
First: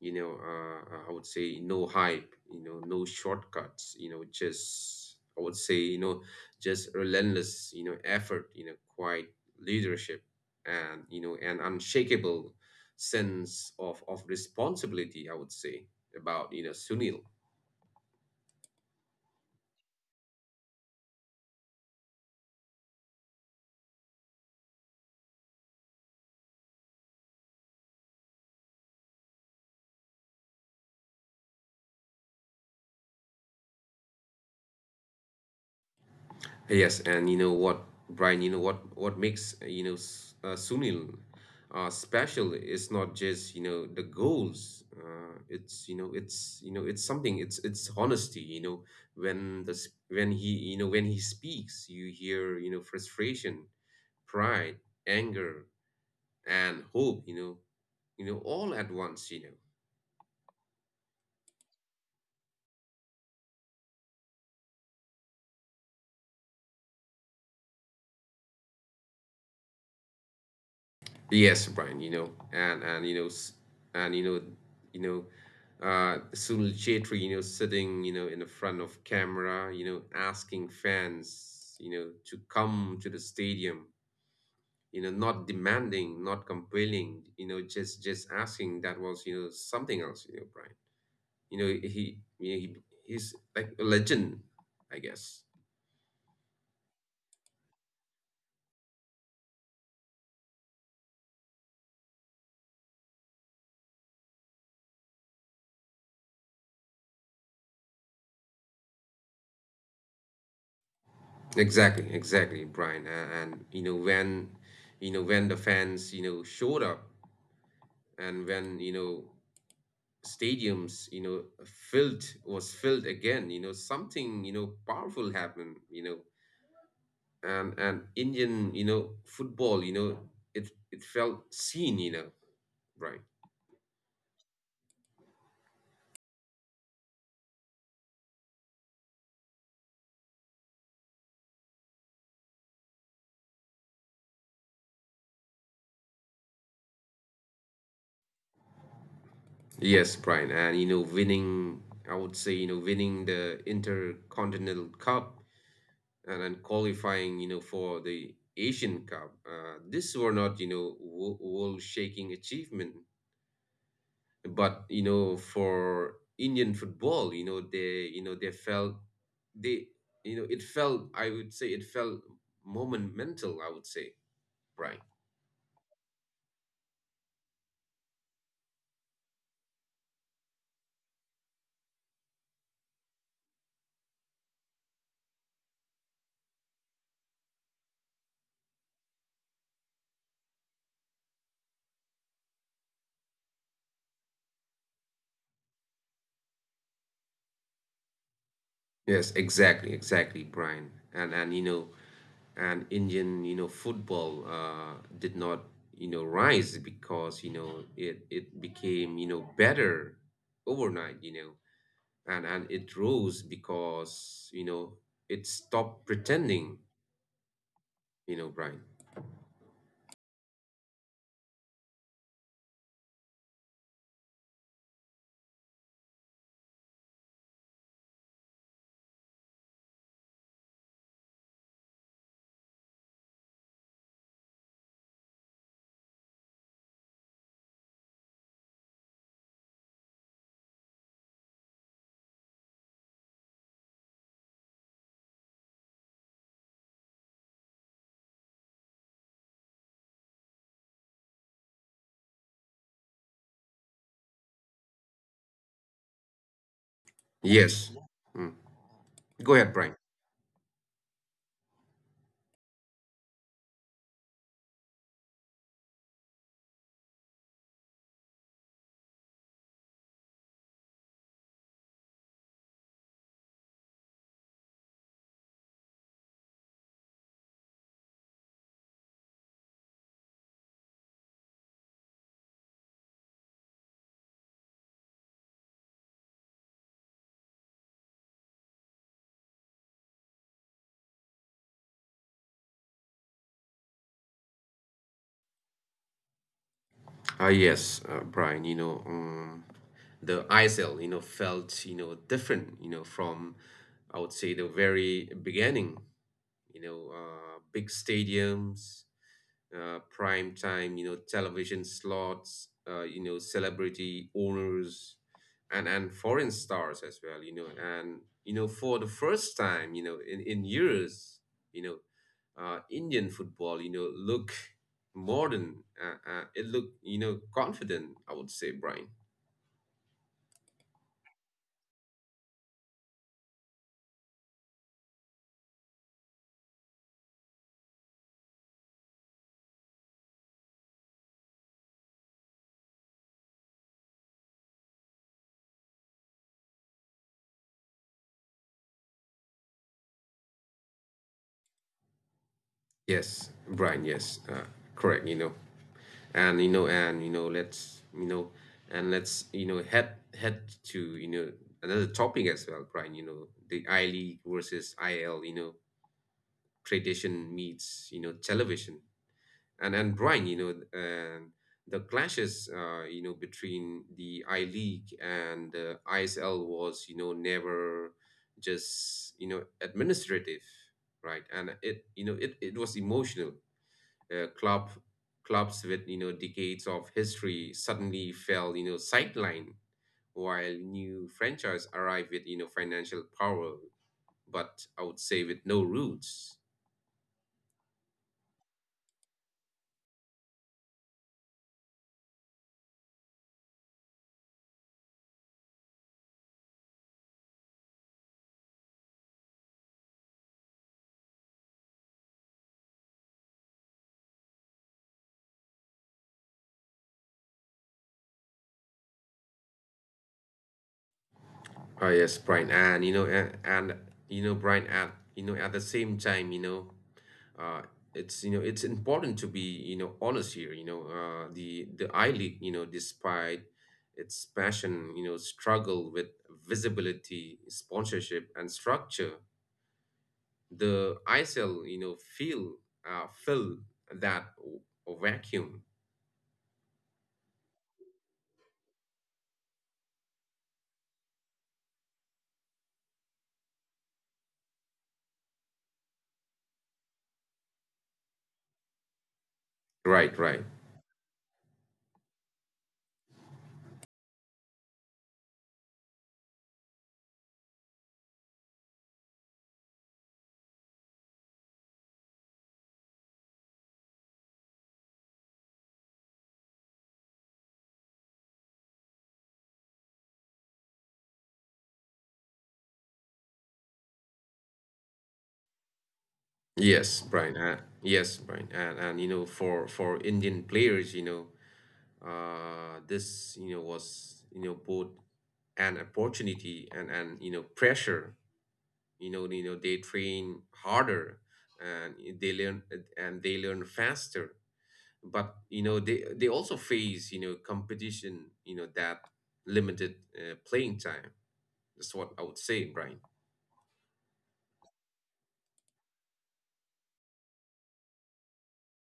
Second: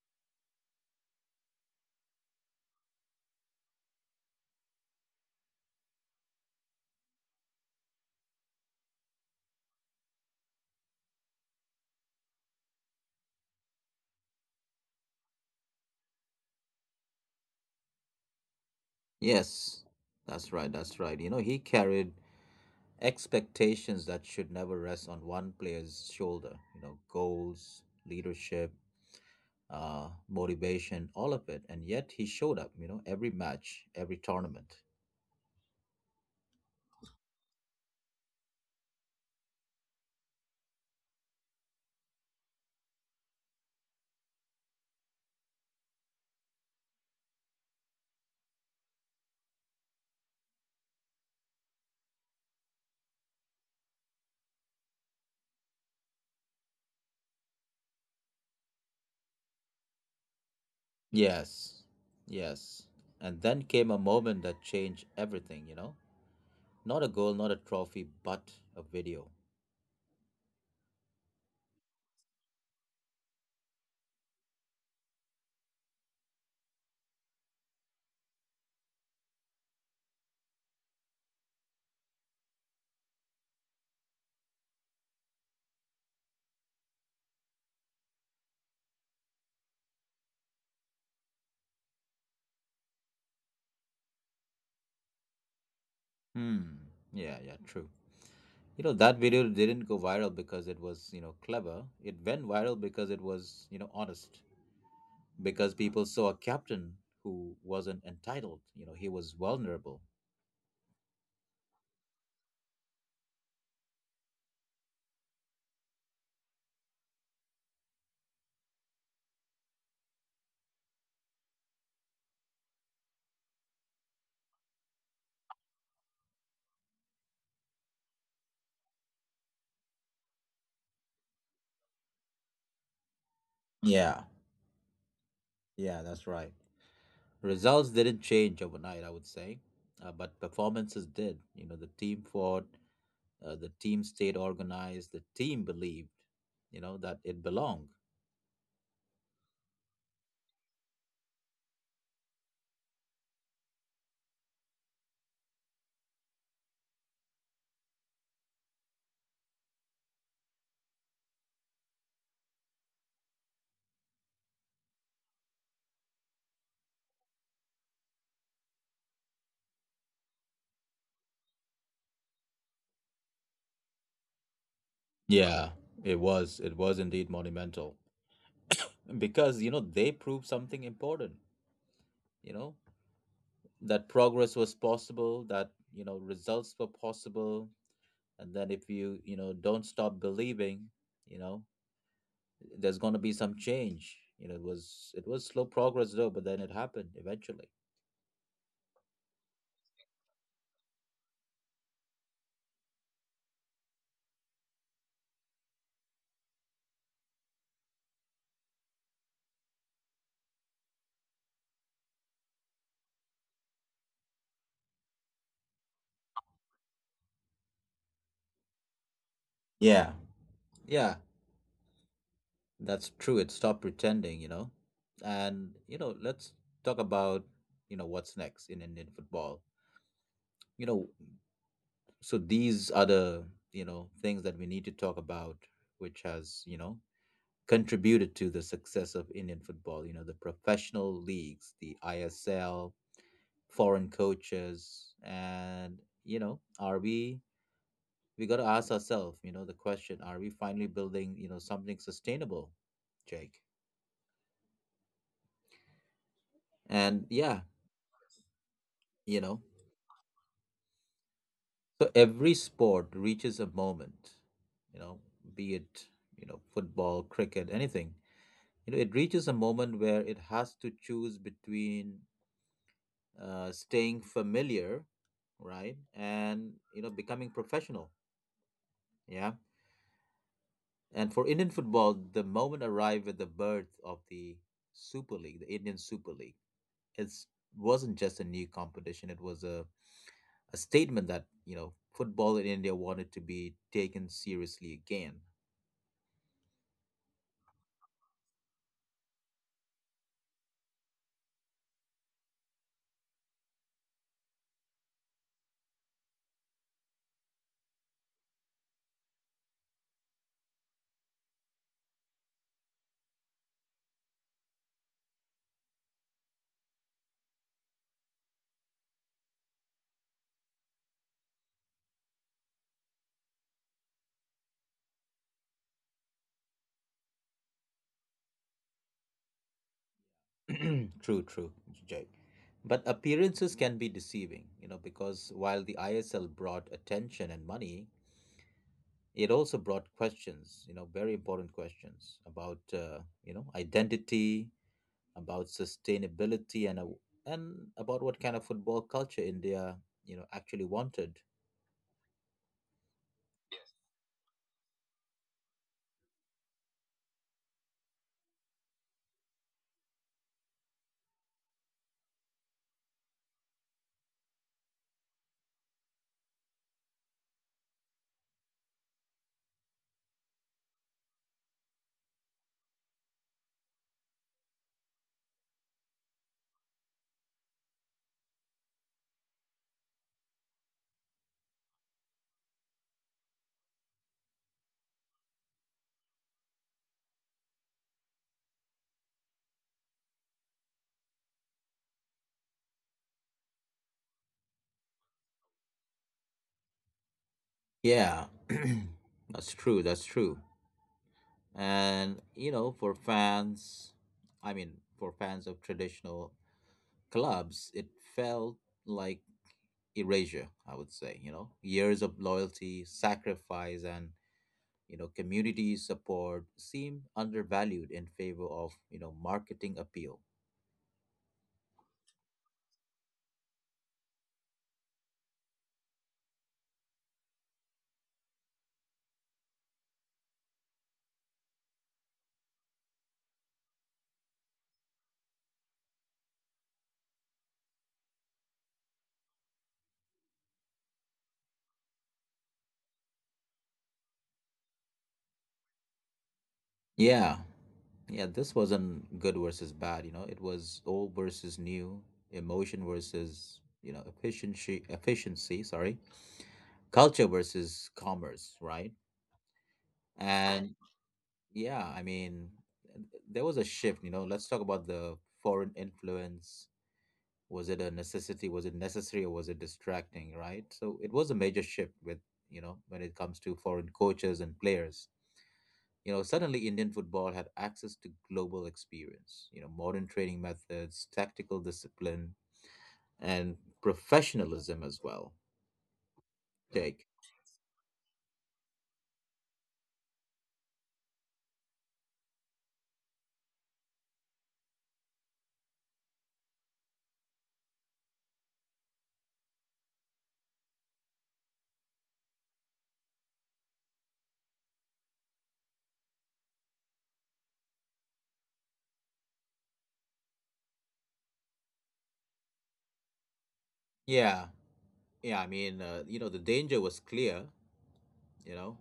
I would say no hype you know no shortcuts you know just I would say you know just relentless you know effort you know quiet leadership and you know an unshakable sense of responsibility I would say about you know Sunil.
Yes, that's right, that's right. He carried expectations that should never rest on one player's shoulder, you know, goals, leadership, motivation, all of it. And yet he showed up, you know, every match, every tournament.
Yes, and you know what, Brian, what makes Sunil special is not just you know the goals. It's you know it's you know it's something. It's honesty. You know when he when he speaks, you hear you know frustration, pride, anger, and hope. You know, all at once. You know.
Yes, yes. And then came a moment that changed everything, you know? Not a goal, not a trophy, but a video.
Yes, Brian, you know, and you know, s- and you know, Sunil Chetri, you know, sitting, you know, in the front of camera, you know, asking fans, you know, to come to the stadium, you know, not demanding, not compelling, you know, just asking. That was, you know, something else, you know, Brian. You know, he, you know, he he's like a legend, I guess.
Hmm. Yeah, yeah, true. That video didn't go viral because it was, clever. It went viral because it was, honest. Because people saw a captain who wasn't entitled. He was vulnerable.
Exactly, exactly, Brian. And you know, when the fans, you know, showed up and when you know stadiums you know filled again you know something you know powerful happened you know and indian you know football you know it felt seen you know right.
Yeah. Yeah, that's right. Results didn't change overnight, I would say, but performances did. The team fought, the team stayed organized, the team believed, that it belonged.
Yes, Brian, and you know winning I would say you know winning the Intercontinental Cup and then qualifying you know for the Asian Cup, these were not you know world shaking achievement but you know for indian football you know they felt they you know it felt I would say it felt monumental I would say brian.
Yeah, it was. It was indeed monumental because, they proved something important, you know, that progress was possible, that results were possible, and then if you you know don't stop believing, you know there's going to be some change. It was slow progress though, but then it happened eventually.
Yes, exactly, exactly, Brian, and you know and indian you know football did not rise because you know it became you know better overnight you know and it rose because you know it stopped pretending you know brian.
Yeah, yeah, that's true. It stopped pretending. And let's talk about what's next in Indian football. you know so these are the things that we need to talk about, which has contributed to the success of Indian football. The professional leagues, the ISL, foreign coaches, and are we? We got to ask ourselves, the question: are we finally building, something sustainable, Jake? And yeah,
Yes. Mm.
you
Go
know,
ahead, Brian.
so every sport reaches a moment, you know, be it football, cricket, anything. It reaches a moment where it has to choose between staying familiar, right, and becoming professional. Yeah, and for Indian football, the moment arrived with the birth of the Super League, the Indian Super League. It wasn't just a new competition; it was a statement that football in India wanted to be taken seriously again.
Yes, Brian, the ISL, you know, felt, you know, different, you know, from, I would say, the very beginning, you know, big stadiums, prime time, you know, television slots, you know, celebrity owners, and foreign stars as well, you know, and you know, for the first time, you know, in years, you know, Indian football, you know, look modern. It look, you know, confident. I would say, Brian.
True, true, Jay. But appearances can be deceiving, because while the ISL brought attention and money, it also brought questions, very important questions about, identity, about sustainability, and about what kind of football culture India, actually wanted.
Yes, Brian. Yes, Correct. You know, and you know and you know let's you know and let's you know head to you know another topic as well brian you know the I League versus il you know tradition meets you know television and brian you know and the clashes you know between the I League and the ISL was you know never just you know administrative right and it you know it, it was emotional, uh, club clubs with you know decades of history suddenly fell you know sideline while new franchise arrive with you know financial power but I would say with no roots.
Yeah, that's true. That's true. And for fans, I mean, for fans of traditional clubs, it felt like erasure. I would say, years of loyalty, sacrifice, and community support seemed undervalued in favor of marketing appeal.
Oh yes, Brian, and you know a- and you know brian at at the same time you know uh it's you know it's important to be you know honest here you know the I League you know despite its passion you know struggle with visibility sponsorship and structure. The ISIL, you know, feel fill that w- vacuum.
Yeah, yeah, this wasn't good versus bad. It was old versus new, emotion versus efficiency, sorry, culture versus commerce, right?
Right, right.
And yeah, I mean there was a shift. Let's talk about the foreign influence. Was it a necessity? Was it necessary, or was it distracting, right? So it was a major shift with when it comes to foreign coaches and players. Suddenly Indian football had access to global experience, modern training methods, tactical discipline, and professionalism as well,
Yes,
Jake.
Brian. Yes, Brian. And you know, for Indian players, you know, this you know was you know both an opportunity and you know pressure. You know, they train harder and they learn and they learn faster. But you know they also face you know competition. You know that limited playing time. That's what I would say, Brian.
Yeah, yeah, I mean, the danger was clear. you know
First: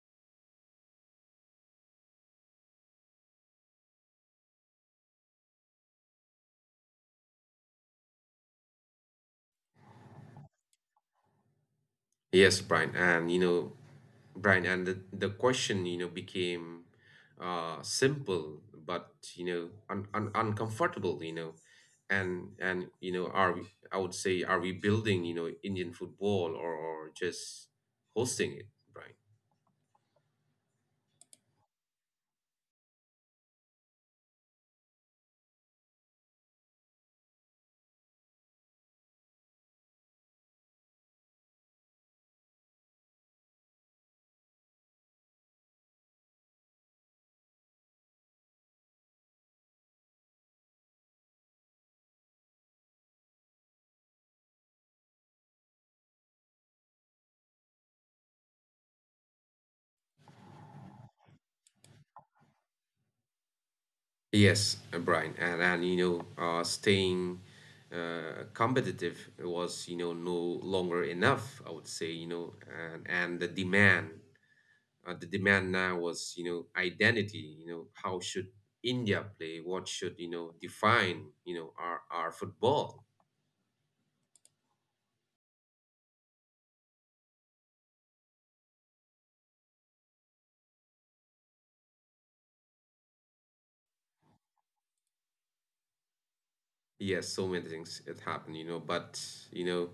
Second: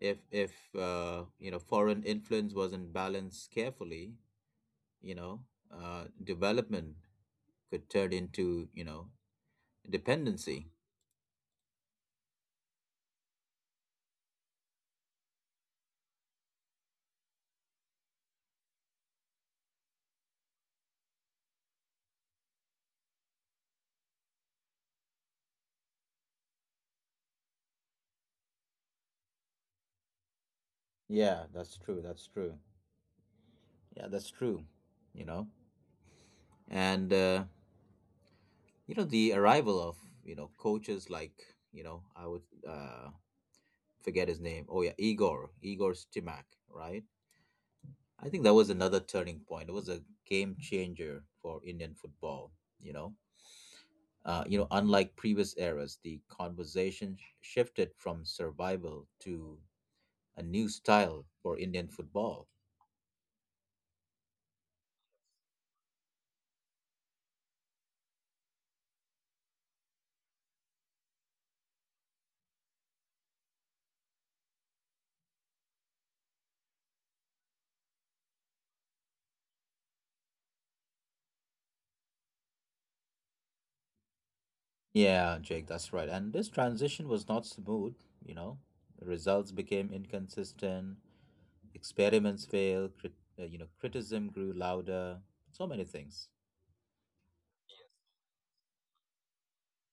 if foreign influence wasn't balanced carefully, you know development could turn into, dependency.
Yes, Brian, Brian, and the question, you know, became simple, but you know, un un uncomfortable, you know, and you know, are we, I would say, are we building, you know, Indian football or just hosting it, Brian?
Yeah, that's true. That's true. Yeah, that's true. You know, and the arrival of coaches like, I would uh, forget his name. Oh yeah, Igor Stimac, right? I think that was another turning point. It was a game changer for Indian football. You know, Unlike previous eras, the conversation shifted from survival to a new style for Indian football.
Yes, Brian, and you know, staying competitive was you know no longer enough. I would say you know, and the demand now was you know identity. You know, how should India play? What should you know define you know our football?
Yeah, Jake, that's right. And this transition was not smooth, you know. Results became inconsistent, experiments failed, criticism grew louder, so many things.
Yes, so many things it happen, you know, but you know,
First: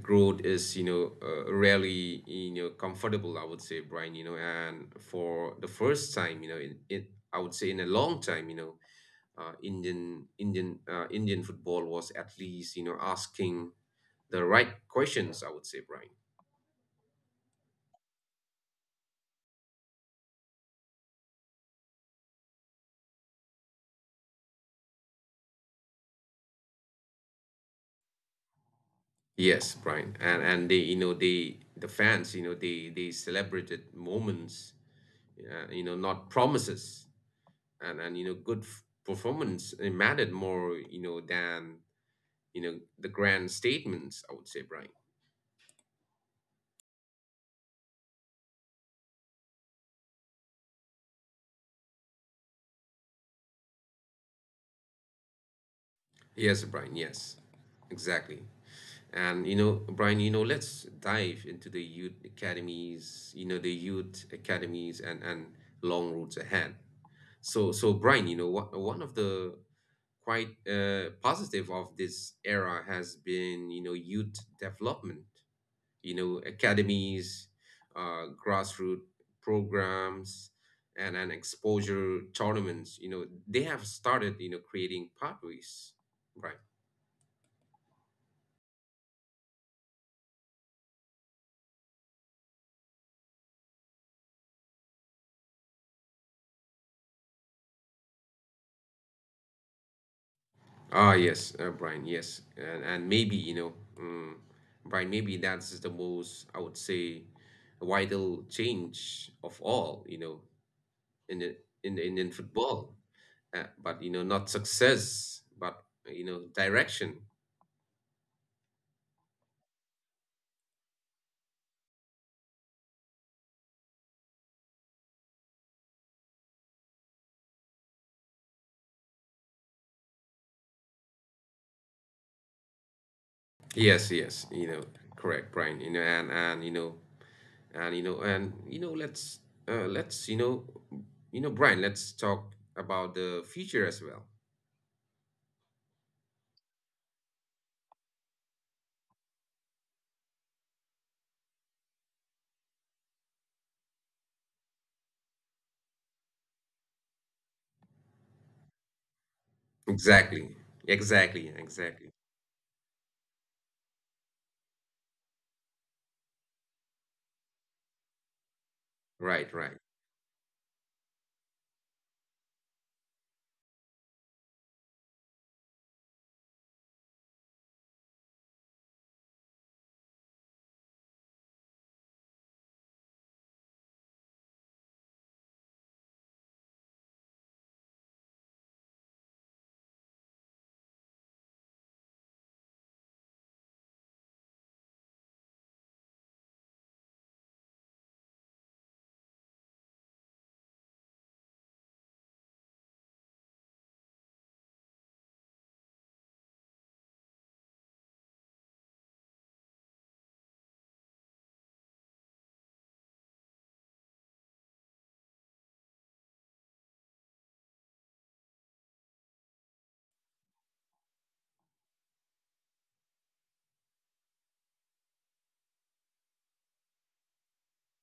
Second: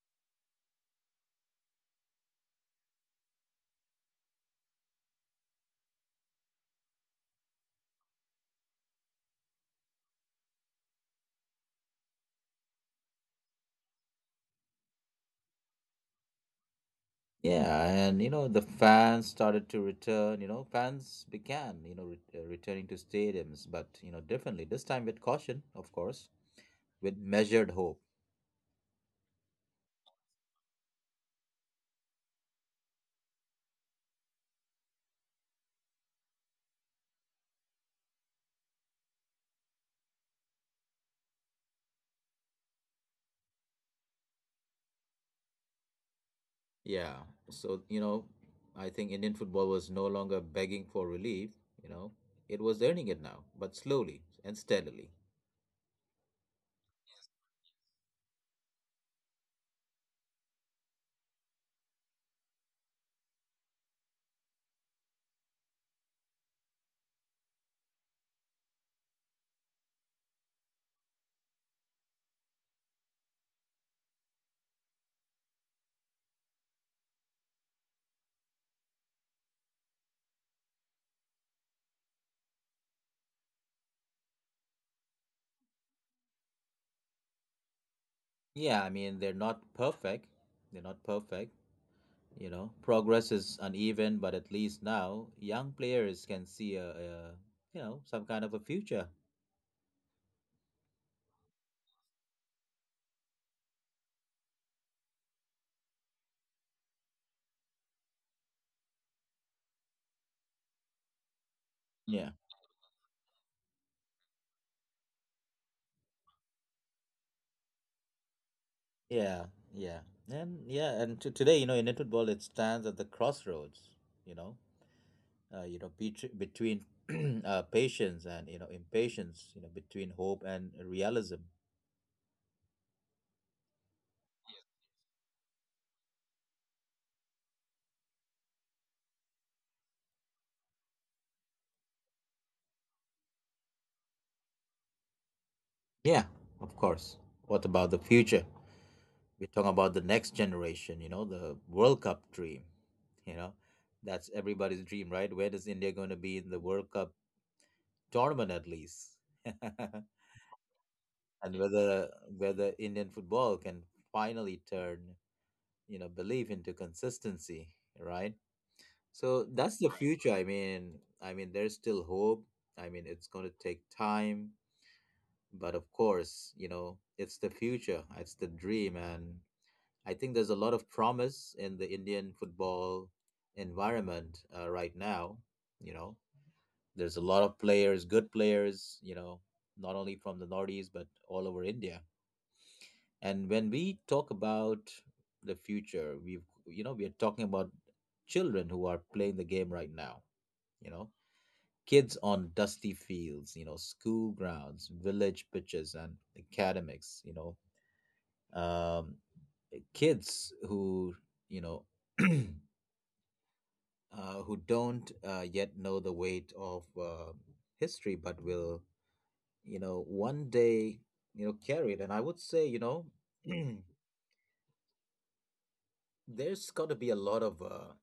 growth is, you know, rarely, you know, comfortable, I would say, Brian, you know, and for the first time, you know, in I would say in a long time, you know, Indian football was at least, you know, asking the right questions, I would say, Brian.
Yeah, and the fans started to return, fans began, returning to stadiums, but differently. This time with caution, of course, with measured hope.
Yes, Brian, and they, you know, the fans, you know, they celebrated moments, you know, not promises, and you know good performance it mattered more you know than you know the grand statements I would say brian.
Yeah. So, I think Indian football was no longer begging for relief, you know. It was earning it now, but slowly and steadily.
Yes, Brian, yes, exactly, and you know brian you know let's dive into the youth academies you know the youth academies and long routes ahead. So, so Brian, one of the quite positive of this era has been you know youth development, you know, academies, grassroots programs, and an exposure tournaments. You know, they have started, you know, creating pathways. Right.
Yeah, I mean, they're not perfect. They're not perfect. Progress is uneven, but at least now young players can see some kind of a future.
Yes, Brian. Yes, and maybe you know, um, Brian. Maybe that's the most I would say vital change of all. You know, in the, in the
Yeah.
Indian football, but you know, not success, but you know, direction.
Yeah. Yeah. And yeah, and to today, Indian football, it stands at the crossroads, you know. Between patience and, impatience, between hope and realism.
Yes, yes, you know, correct, Brian. You know, and you know, let's uh, let's you know, Brian, let's talk about the future as well.
Yeah, of course. What about the future? We're talking about the next generation, the World Cup dream, you know, that's everybody's dream, right? Where does India going to be in the World Cup tournament at least?
Exactly, exactly,
and whether
exactly.
whether Indian football can finally turn, belief into consistency, right? So
Right, right.
that's the future. I mean, there's still hope. I mean, it's going to take time, but of course, it's the future. It's the dream, and I think there's a lot of promise in the Indian football environment right now. You know, there's a lot of players, good players. Not only from the Northeast but all over India. And when we talk about the future, we've you know we are talking about children who are playing the game right now. You know, Kids on dusty fields, school grounds, village pitches, and academics, um, kids who, you know, uh, who don't yet know the weight of history, but will, one day, carry it. And I would say, there's got to be a lot of,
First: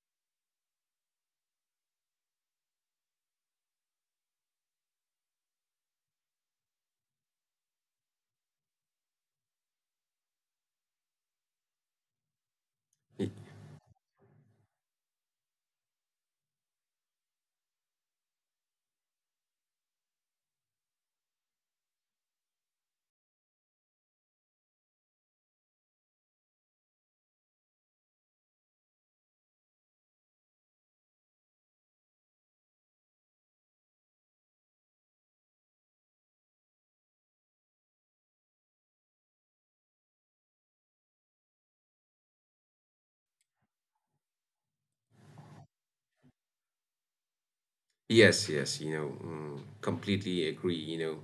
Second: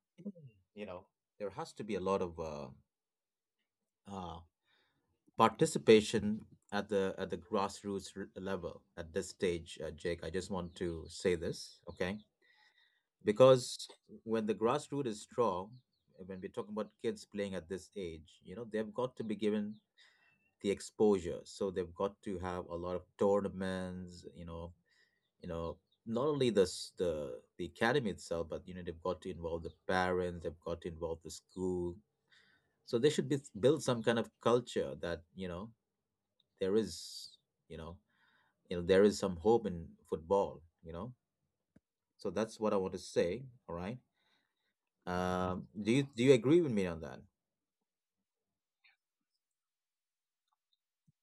you know, there has to be a lot of uh, participation at the grassroots level at this stage, Jake. I just want to say this, okay?
Y-
Because when the grassroots is strong, when we're talking about kids playing at this age, they've got to be given the exposure. So they've got to have a lot of tournaments. You know Not only the the academy itself, but they've got to involve the parents. They've got to involve the school. So they should be build some kind of culture, that there is, you know there is some hope in football, you know. So that's what I want to say, all right? Do you agree with me on that?
Yes, yes. You know, completely agree. You know,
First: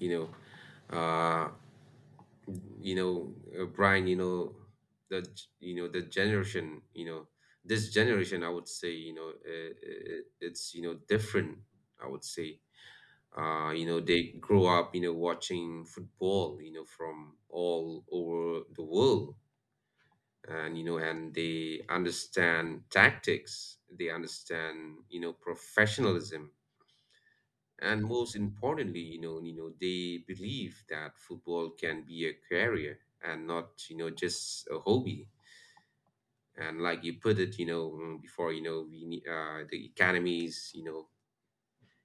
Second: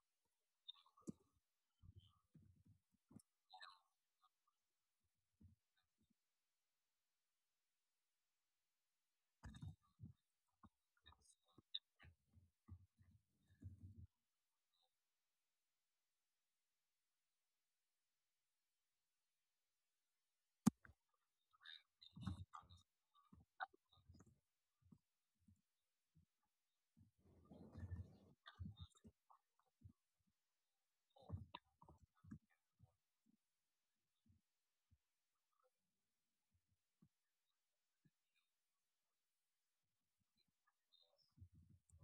you know, uh, you know, Brian. You know, the generation. This generation, I would say. It's different, I would say. They grow up, watching football, from all over the world. And, and they understand tactics. They understand, professionalism. And most importantly, they believe that football can be a career and not, just a hobby. And like you put it, before, we need the economies. you know,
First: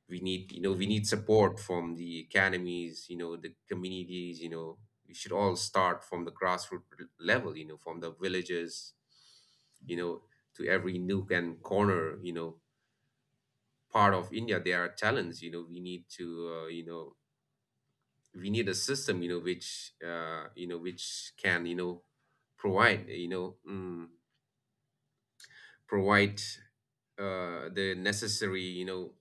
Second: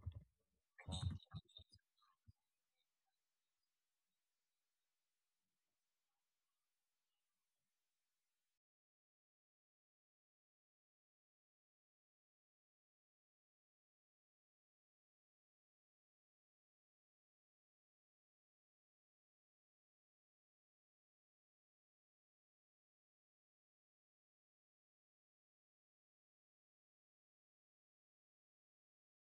we need you know we need support from the academies, the communities. We should all start from the grassroots level, from the villages, you know to every nook and corner, part of India. There are talents. You know we need to you know we need a system which can provide you know mm, provide the necessary you know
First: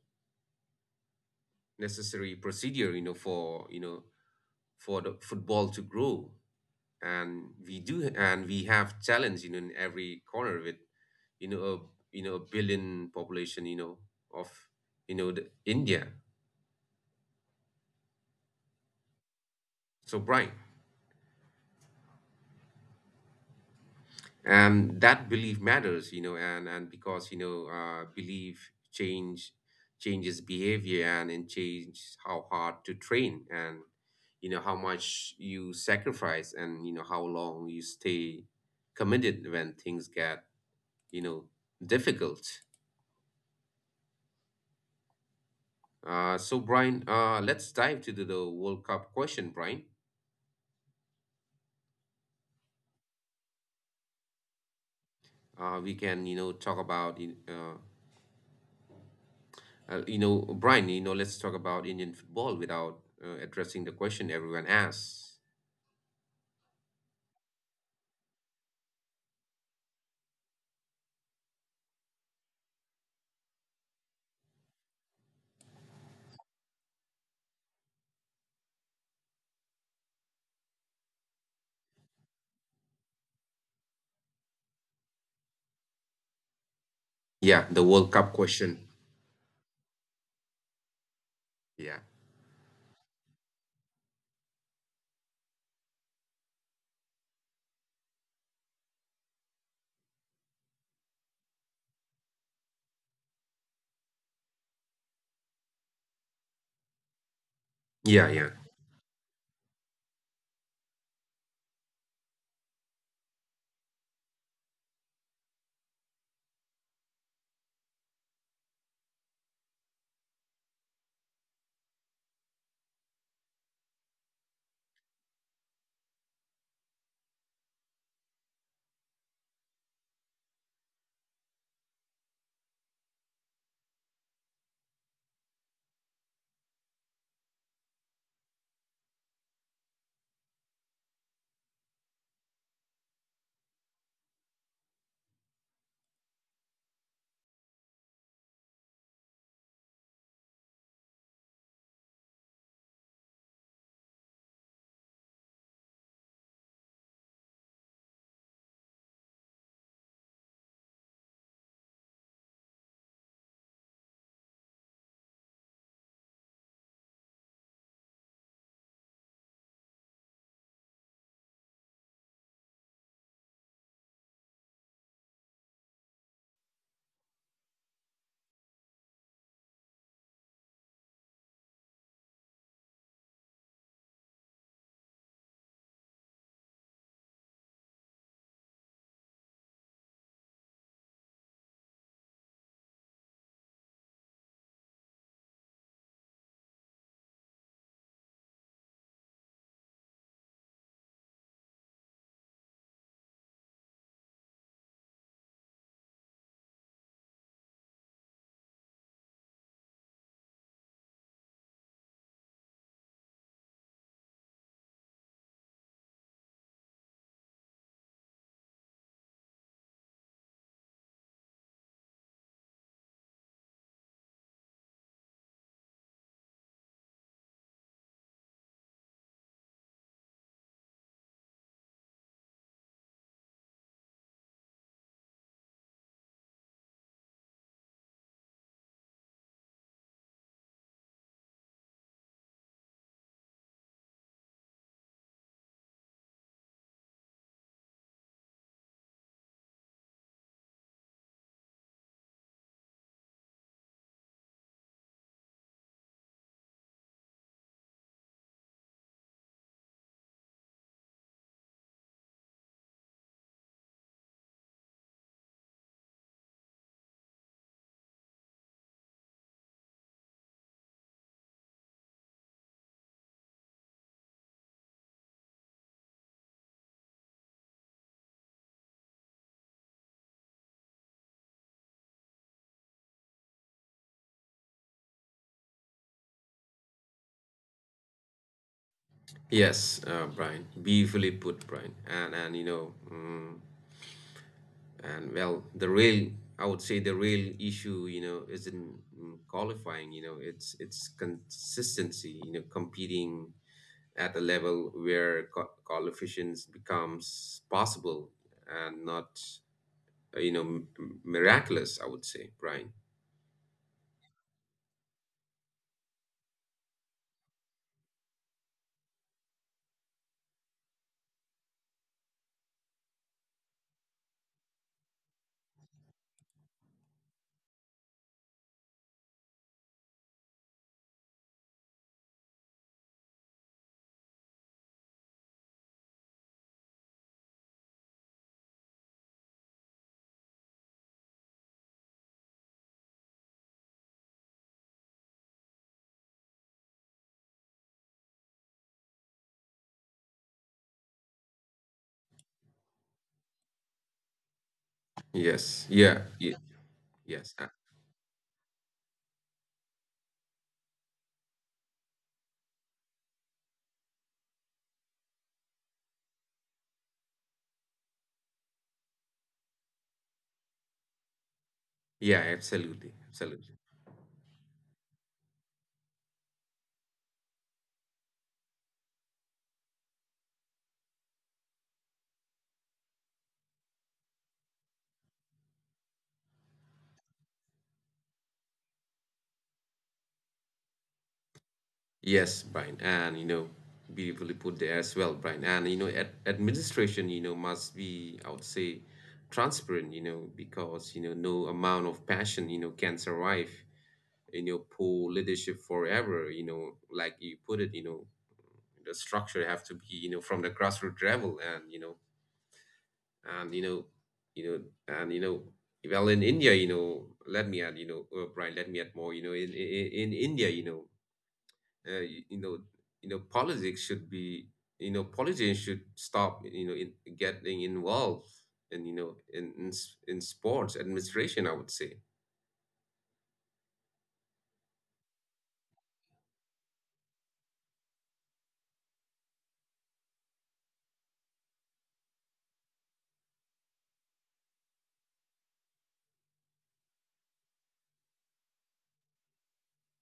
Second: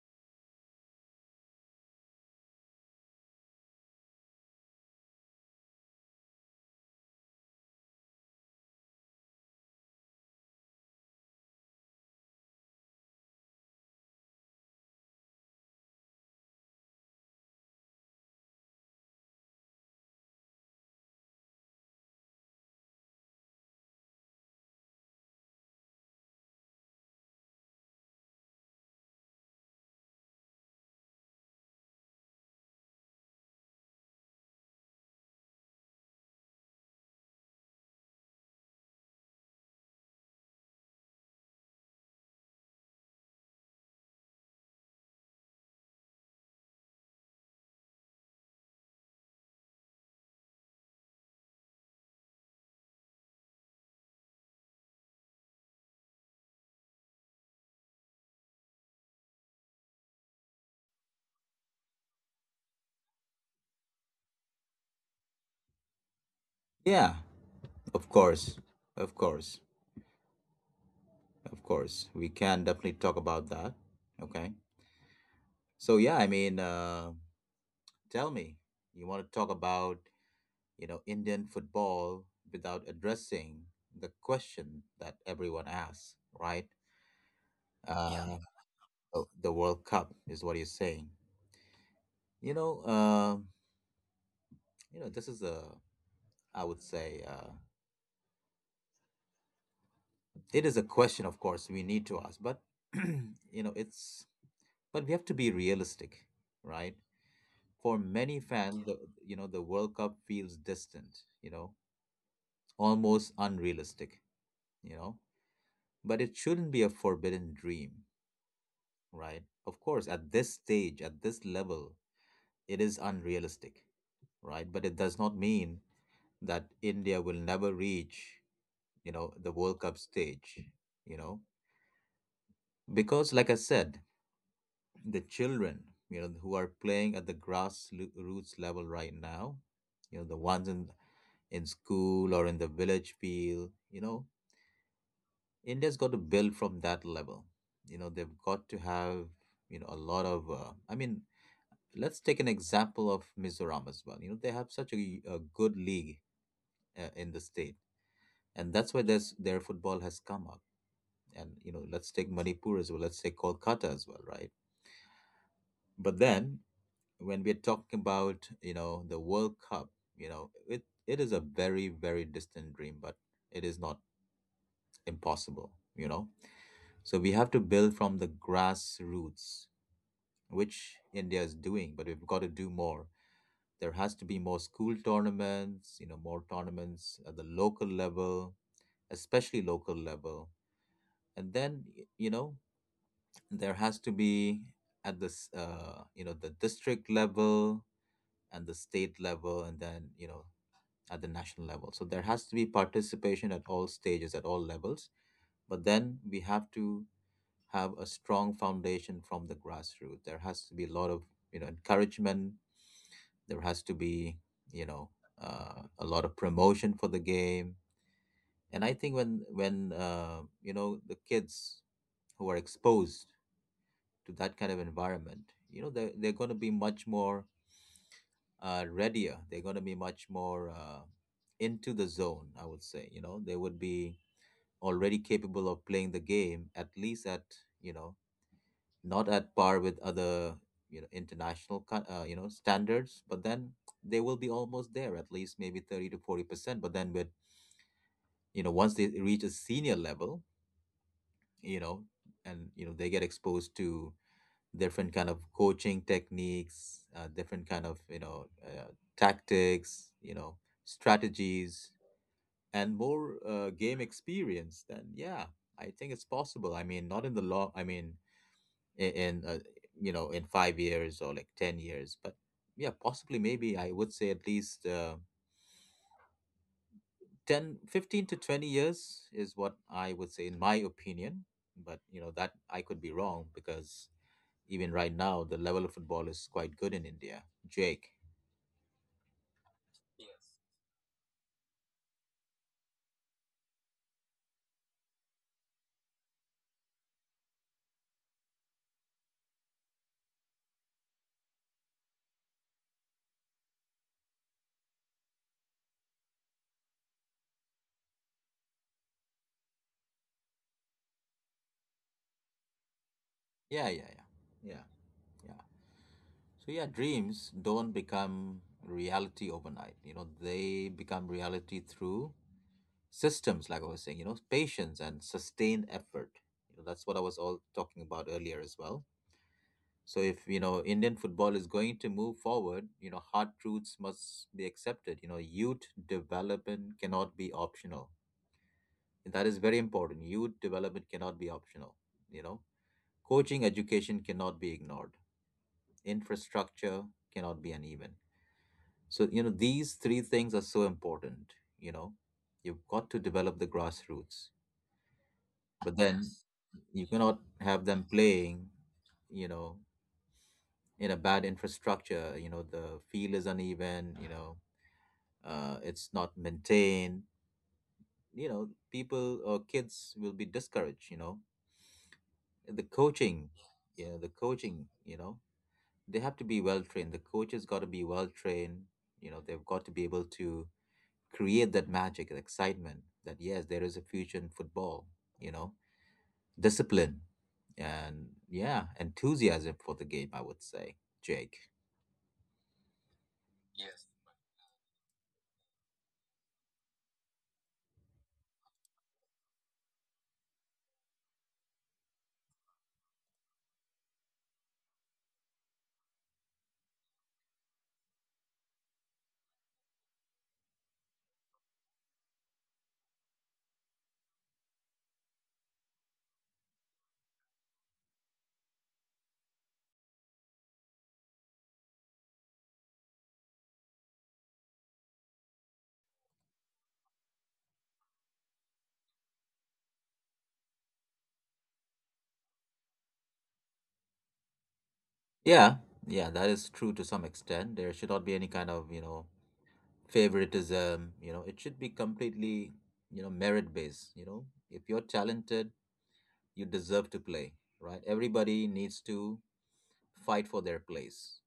necessary procedure for the football to grow. And we do and we have challenge, in every corner with, you know a a billion population, of the India, so bright. And that belief matters, and because, belief changes behavior, and it changes how hard to train, and, how much you sacrifice, and, how long you stay committed when things get, you know, difficult. So, Brian, let's dive to the World Cup question, Brian. We can, talk about. Brian, let's talk about Indian football without addressing the question everyone asks.
Yeah, of course, of course, of course we can definitely talk about that. Okay, so yeah, I mean, tell me, you want to talk about Indian football without addressing the question that everyone asks, right?
Yeah, the
Yeah.
World Cup question.
Oh, the world cup is what you're saying.
Yeah,
you know um this is a, I would say, it is a question, of course, we need to ask, but you know, it's but we have to be realistic, right? For
yeah,
many
yeah.
fans, the World Cup feels distant, you know, almost unrealistic, you know, but it shouldn't be a forbidden dream, right? Of course, at this stage, at this level, it is unrealistic, right? But it does not mean that India will never reach, the World Cup stage, you know, because like I said, the children, who are playing at the grassroots level right now, the ones in school or in the village field, India's got to build from that level. They've got to have, a lot of. I mean, let's take an example of Mizoram as well. They have such a good league in the state, and that's why there's their football has come up. And let's take Manipur as well. Let's take Kolkata as well, right? But then when we're talking about the World Cup, it is a very very distant dream, but it is not impossible. So we have to build from the grassroots, which India is doing, but we've got to do more. There has to be more school tournaments, more tournaments at the local level, especially local level, and then there has to be at this the district level, and the state level, and then at the national level. So there has to be participation at all stages, at all levels. But then we have to have a strong foundation from the grassroots. There has to be a lot of encouragement. There has to be you know a lot of promotion for the game. And I think when the kids who are exposed to that kind of environment, they're going to be much more readier. They're going to be much more into the zone. I would say they would be already capable of playing the game, at least at, you know, not at par with other, international, standards, but then they will be almost there, at least maybe 30 to 40%. But then with, once they reach a senior level, you know, and, they get exposed to different kind of coaching techniques, different kind of, tactics, strategies, and more game experience, then yeah, I think it's possible. I mean, not in the long, I mean, in, in uh, in 5 years or like 10 years, but yeah, possibly maybe I would say at least 10, 15 to 20 years is what I would say in my opinion. But that I could be wrong, because even right now, the level of football is quite good in India. Jake.
Yes,
Yes.
Brian. Beautifully put, Brian. And you know, mm And well, I would say, the real issue, isn't, qualifying. It's consistency, competing at a level where qualifications becomes possible and not, miraculous, I would say, Brian.
Yeah, yeah, yeah, yeah, yeah. So yeah, dreams don't become reality overnight. They become reality through systems, like I was saying, patience and sustained effort. That's what I was all talking about earlier as well. So if, Indian football is going to move forward, hard truths must be accepted. Youth development cannot be optional. That is very important. Youth development cannot be optional, you know. Coaching education cannot be ignored. Infrastructure cannot be uneven. So, these three things are so important. You know, you've got to develop the grassroots,
Yes.
but then,
Yeah.
yes,
Yeah.
you cannot
Yes.
have them playing, you know, in a bad infrastructure. The field is uneven, it's not maintained. People or kids will be discouraged. The
Yeah,
coaching,
absolutely.
you know, the
Absolutely.
coaching, you know, they have to be well trained. The coaches got to be well trained. They've got to be able to create that magic and excitement, that yes there is a future in football, you know discipline, and yeah enthusiasm for the game, I would say. Jake. Yes.
Yes, Brian, and beautifully put there as well, Brian. And you know, ad administration, must be, I would say, transparent, because, no amount of passion, can survive, poor leadership forever, like you put it, the structure have to be, from the grassroots level. And you know, you know, and you know, well, in India, let me add, Brian, let me add more, in India. You know y- you know politics should be, politicians should stop, in getting involved in you know in, s- in sports administration, I would say.
Yeah, yeah, that is true to some extent. There should not be any kind of favoritism. It should be completely merit based. If you're talented, you deserve to play, right? Everybody needs to fight for their place,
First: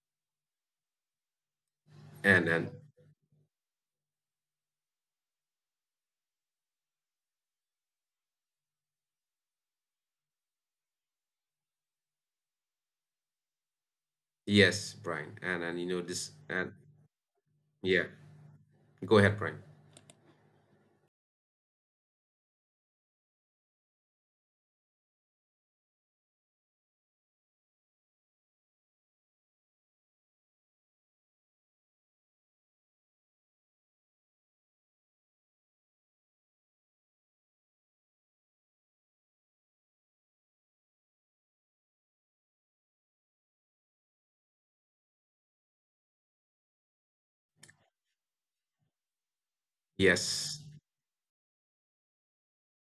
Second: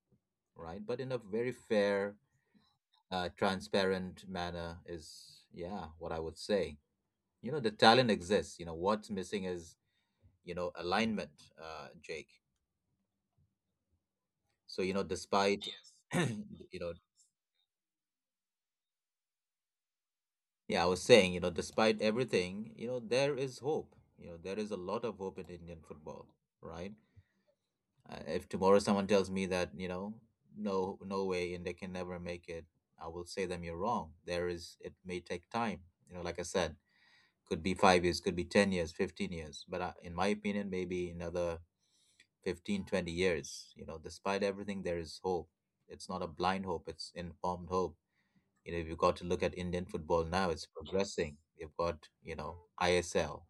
right? But in a very fair,
And
transparent manner is, yeah, what I would say. The talent exists. What's missing is, alignment. Jake. So,
yes,
despite.
Brian. and and
Yes.
you know this,
you know
and, yeah, go ahead, Brian.
yeah, I was saying, despite everything, there is hope. There is a lot of hope in Indian football, right? If tomorrow someone tells me that no, no way, and they can never make it, I will say them, you're wrong. There is, it may take time. Like I said, could be 5 years, could be 10 years, 15 years, but I, in my opinion, maybe another 15 20 years. Despite everything, there is hope. It's not a blind hope, it's informed hope. You've got to look at Indian football now. It's
Yes,
progressing. You've got, ISL,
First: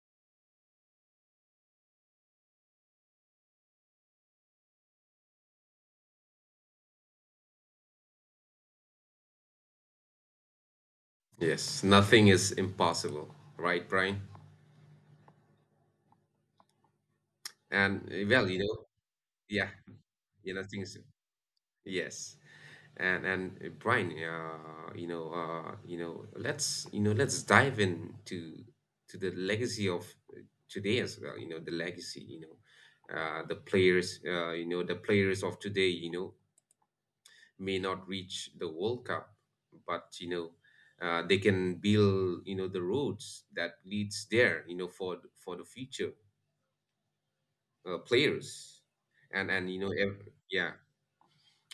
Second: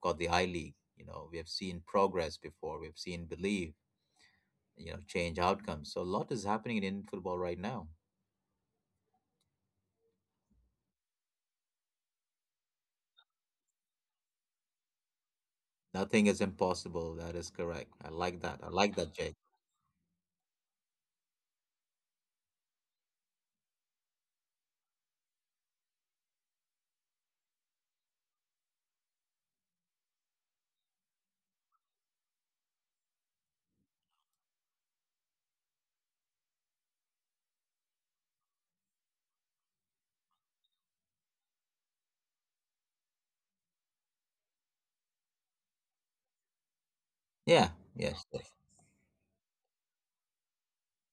got the I League. We have seen progress before. We've seen believe, change outcomes. So a lot is happening in Indian football right now.
yes, nothing is impossible, right, Brian?
Nothing is impossible, that is correct. I
And
like
well,
that. I like that. Jake.
yeah, yeah, nothing is. Yes. And Brian, let's dive into to the legacy of, uh, today as well. The legacy. The players. The players of today, may not reach the World Cup, but, they can build, the roads that leads there. For the future,
Yeah, yes,
players.
yes.
And and you know, ev- yeah,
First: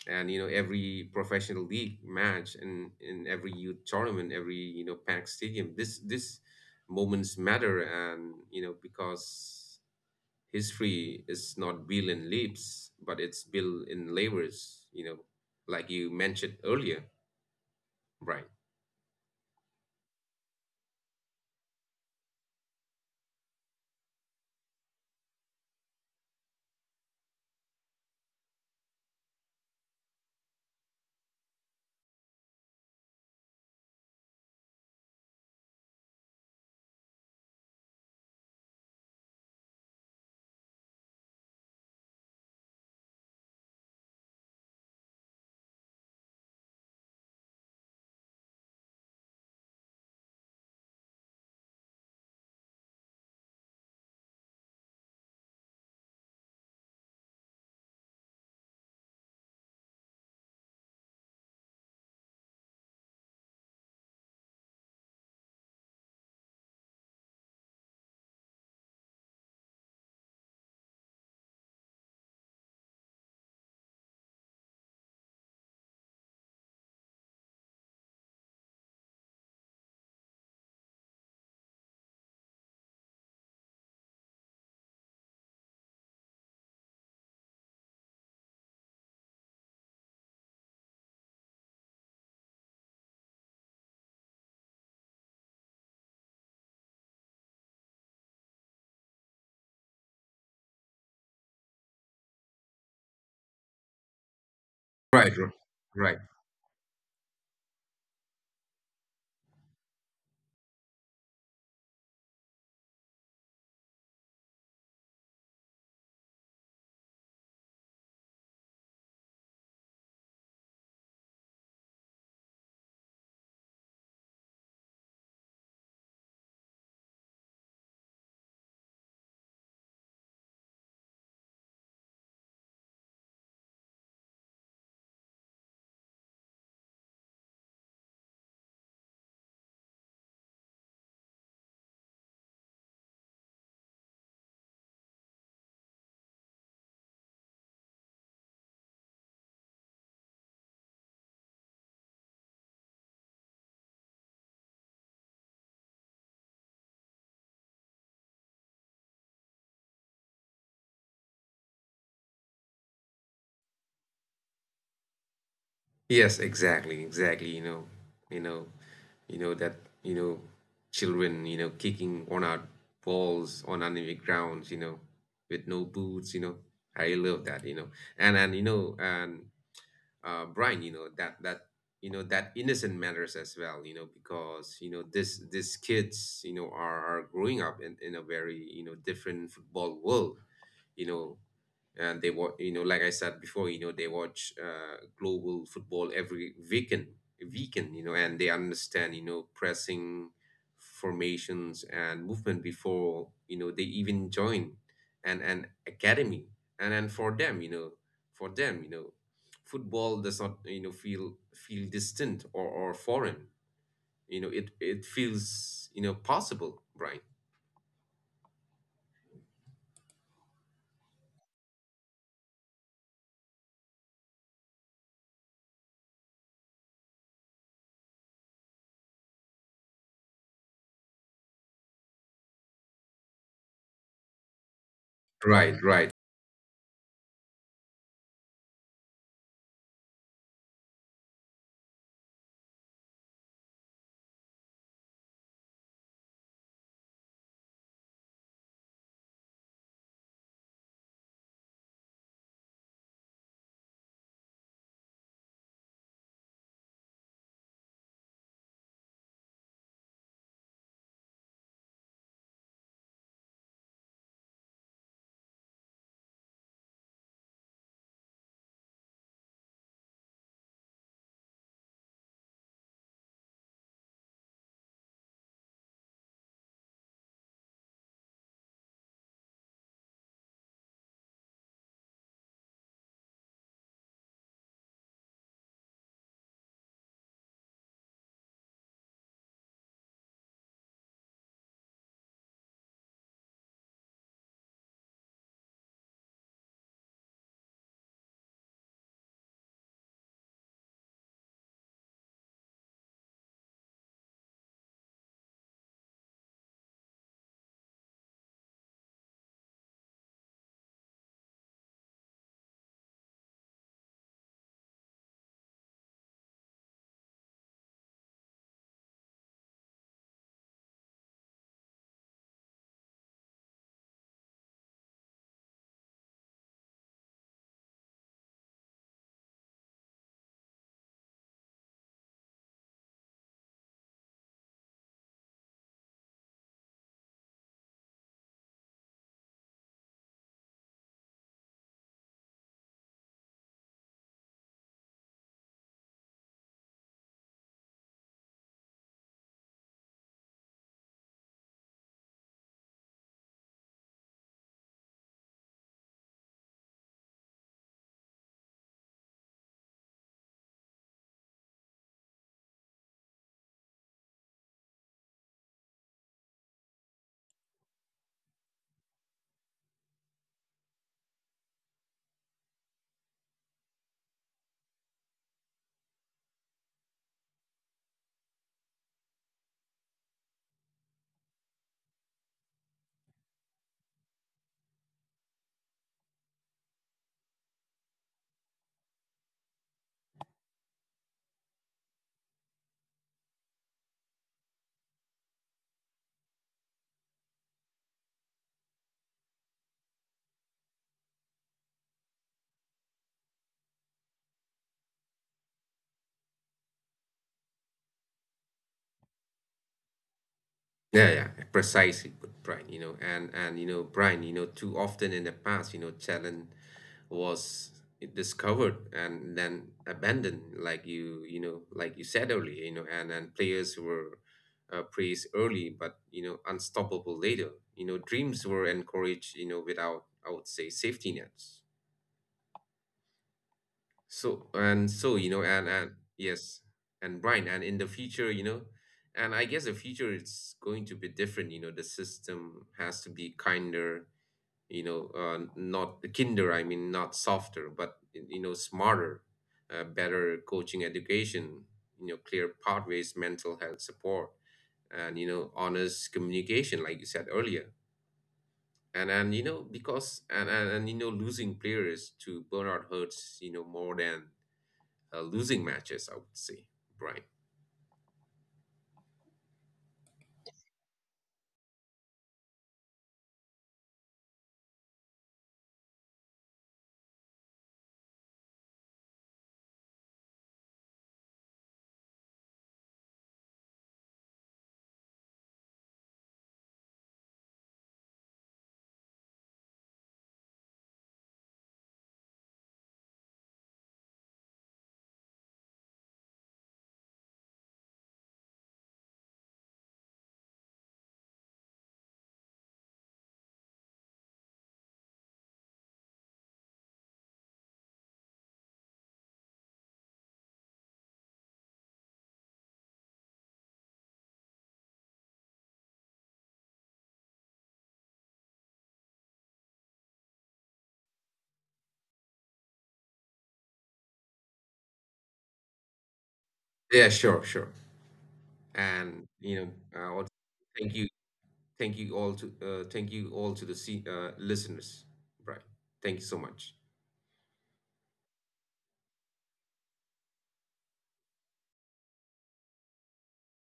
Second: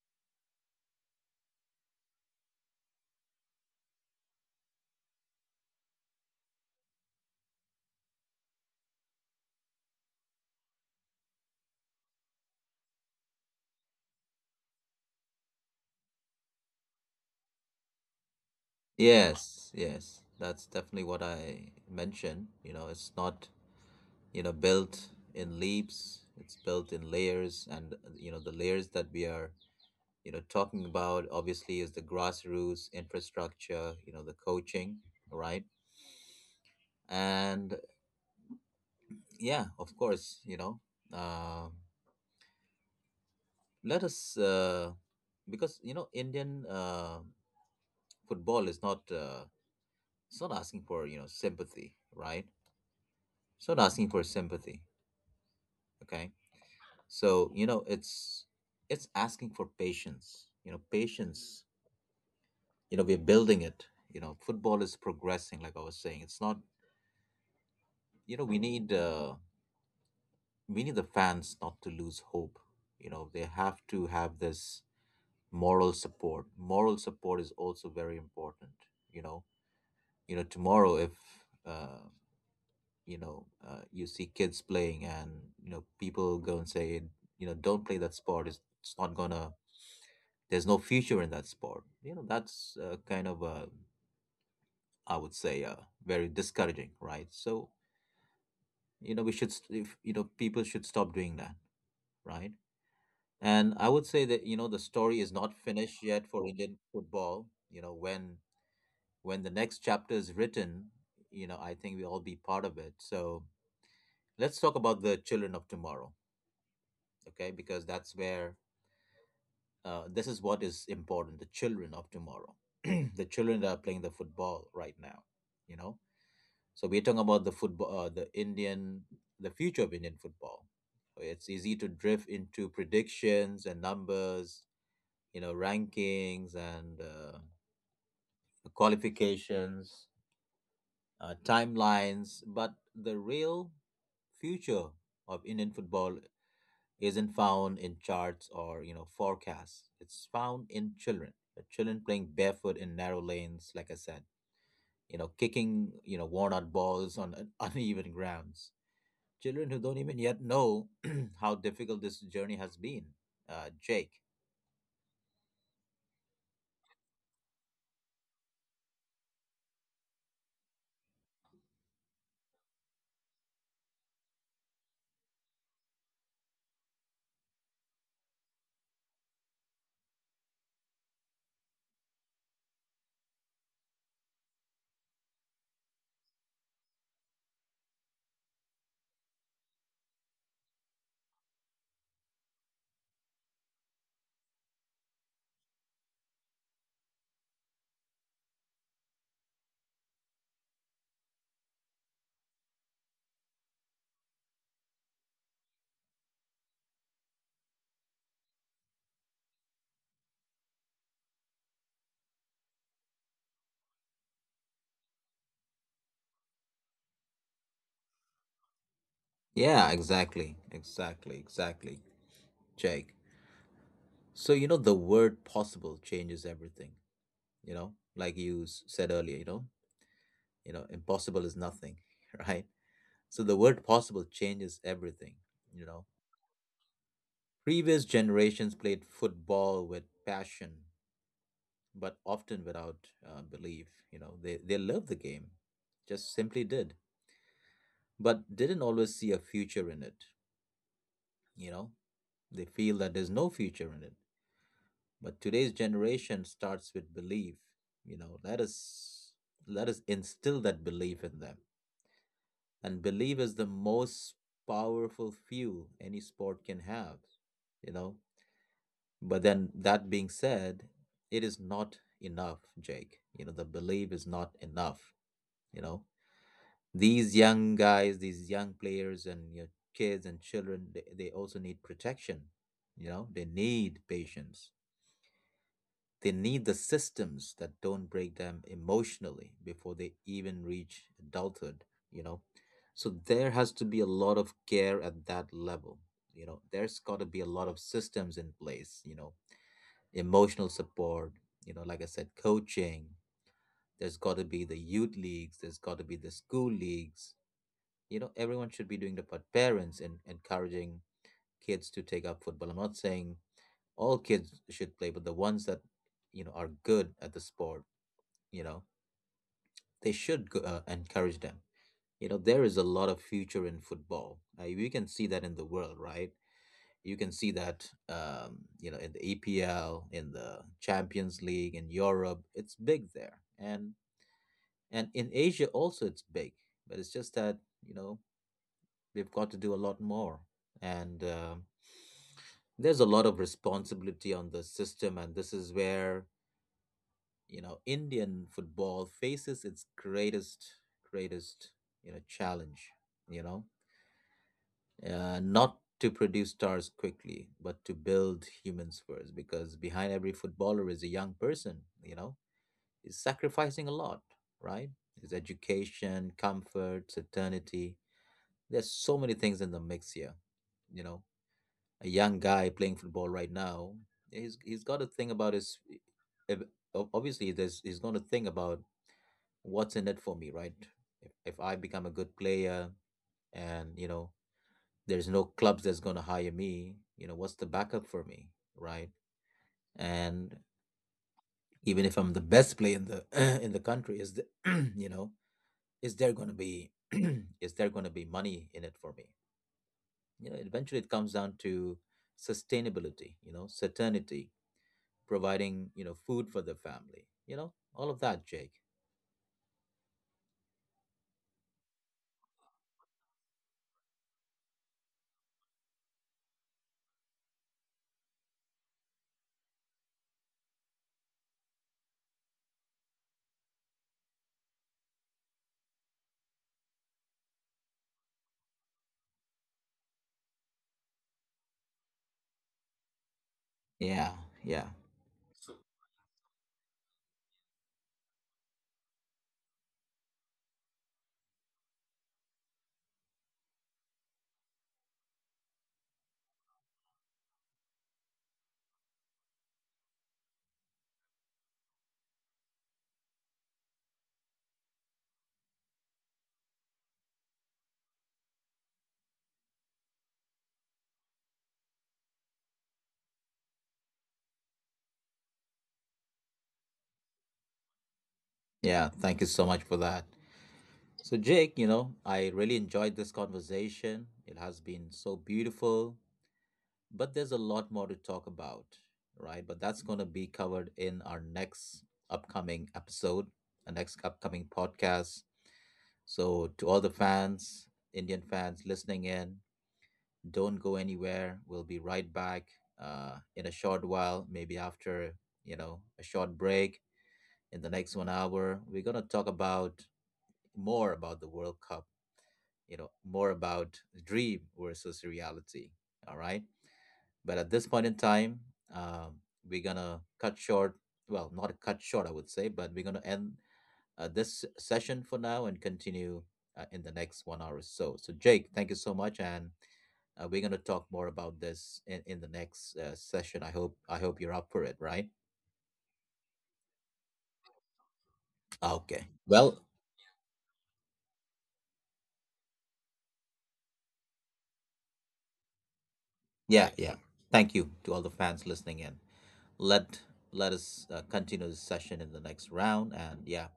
and you know every professional league match and in every youth tournament, every, packed stadium, this moments matter, and because history is not built in leaps, but it's built in labors, like you mentioned earlier. Right,
Yes, yes, that's definitely what I mentioned. It's not, built in leaps, it's built in layers. And, the layers that we are, talking about obviously is the grassroots infrastructure, the coaching, right? And yeah, of course, uh, let us, because, Indian football is not, it's not asking for, sympathy, right? It's not asking for sympathy, okay? So, you know, it's asking for patience, patience. We're building it. Football is progressing, like I was saying. It's not. You know we need uh, we need the fans not to lose hope. They have to have this moral support. Moral support is also very important. you know tomorrow, if uh, you see kids playing, and people go and say, don't play that sport, it's not gonna, there's no future in that sport. That's kind of, I would say, very discouraging, right? So you know we should st- if, you know people should stop doing that, right? And I would say that, the story is
right,
not finished
right.
yet for Indian football, when the next chapter is written, I think we'll all be part of it. So let's talk about the children of tomorrow, okay? Because that's where, this is what is important: the children of tomorrow. The children that are playing the football right now, you know So we're talking about the football, the Indian, the future of Indian football. So, it's easy to drift into predictions and numbers, rankings, and qualifications, timelines. But the real future of Indian football isn't found in charts or forecasts. It's found in children. The children playing barefoot in narrow lanes, like I said, kicking worn out balls on uneven grounds, children who don't even yet know how difficult this journey has been. Jake.
Yes, exactly, exactly. You know, you know, you know that, you know children, kicking on our balls on enemy grounds, with no boots. I love That. And Brian, you know, that that you know that innocent matters as well, because, this, these kids, are growing up in a very, different football world. You know, and they watch, like I said before, they watch, global football every weekend. And they understand, pressing formations and movement before, they even join an academy. And for them, for them you know football does not, feel distant or foreign. It feels, possible, right,
Yeah, exactly. Exactly. Exactly. Jake. So, the word possible changes everything, like you said earlier, impossible is nothing, right? So the word possible changes everything, you
right,
know.
right.
Previous generations played football with passion, but often without belief. They loved the game, just simply did, but didn't always see a future in it. You know, they feel that there's no future in it. But today's generation starts with belief. You know, let us let us instill that belief in them. And belief is the most powerful fuel any sport can have. You know, but then, that being said, it is not enough, Jake. The belief is not enough. You know, these young guys, these young players and your kids and children, they also need protection. They need patience. They need the systems that don't break them emotionally before they even reach adulthood, you know. So there has to be a lot of care at that level. There's got to be a lot of systems in place, emotional support, like I said, coaching. There's got to be the youth leagues, there's got to be the school leagues. Everyone should be doing the part, parents, and encouraging kids to take up football. I'm not saying all kids should play, but the ones that are good at the sport, you know they should go, encourage them. There is a lot of future in football. You can see that in the world, right? You can see that in the EPL, in the Champions League, in Europe it's big there, and in Asia also it's big. But it's just that, you know we've got to do a lot more, and there's a lot of responsibility on the system. And this is where, Indian football faces its greatest, greatest, challenge. You know uh, not to produce stars quickly, but to build humans first, because behind every footballer is a young person, you know he's sacrificing a lot, right? His education, comfort, eternity. There's so many things in the mix here, you know a young guy playing football right now, he's got to think about his. If, obviously, there's, he's going to think about what's in it for me, right? If I become a good player, and, there's no clubs that's going to hire me, what's the backup for me, right? And even if I'm the best player in the in the country, is the, you know, is there going to be is there going to be money in it for me? Eventually it comes down to sustainability, certainty, providing, you know, food for the family, you know, all of that, Jake.
Yeah, yeah, yeah, precisely. But Brian, Brian, too often in the past, talent was discovered and then abandoned, like you said earlier. And players were, praised early, but, unstoppable later. You know, dreams were encouraged, you know, without, I would say, safety nets.
Yeah, yeah,
So and so, and yes. And Brian, and in the future, you know, and I guess the future, it's going to be different. The system has to be kinder. Not kinder, I mean. Not softer, but, smarter, better coaching education. Clear pathways, mental health support, and honest communication, like you said earlier. Losing players to burnout hurts. More than, losing matches, I would say, Brian.
yeah. Thank you so much for that. So, Jake, I really enjoyed this conversation. It has been so beautiful, but there's a lot more to talk about, right? But that's going to be covered in our next upcoming episode, our next upcoming podcast. So, to all the fans, Indian fans listening in: Don't go anywhere. We'll be right back in a short while, maybe after, a short break. In the next 1 hour, we're going to talk about more about the World Cup, more about dream versus reality. All right. But at this point in time, um, we're going to cut short. Well, not cut short, I would say, but we're going to end this session for now, and continue in the next 1 hour or so. So, Jake, thank you so much, and we're going to talk more about this in the next session. I hope you're up for it, right?
Yeah, sure, sure.
Okay.
And you
Well,
know, I want to thank you all to, thank you all to the listeners, Brian. Thank you so much.
yeah, yeah. Thank you to all the fans listening in. Let let us continue this session in the next round. And yeah,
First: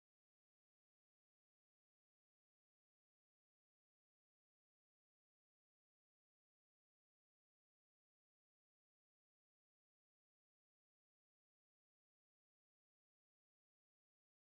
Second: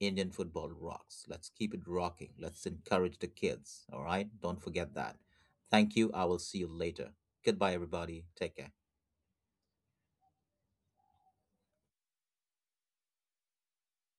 Indian football rocks. Let's keep it rocking. Let's encourage the kids. All right. Don't forget that. Thank you. I will see you later. Goodbye, everybody. Take care.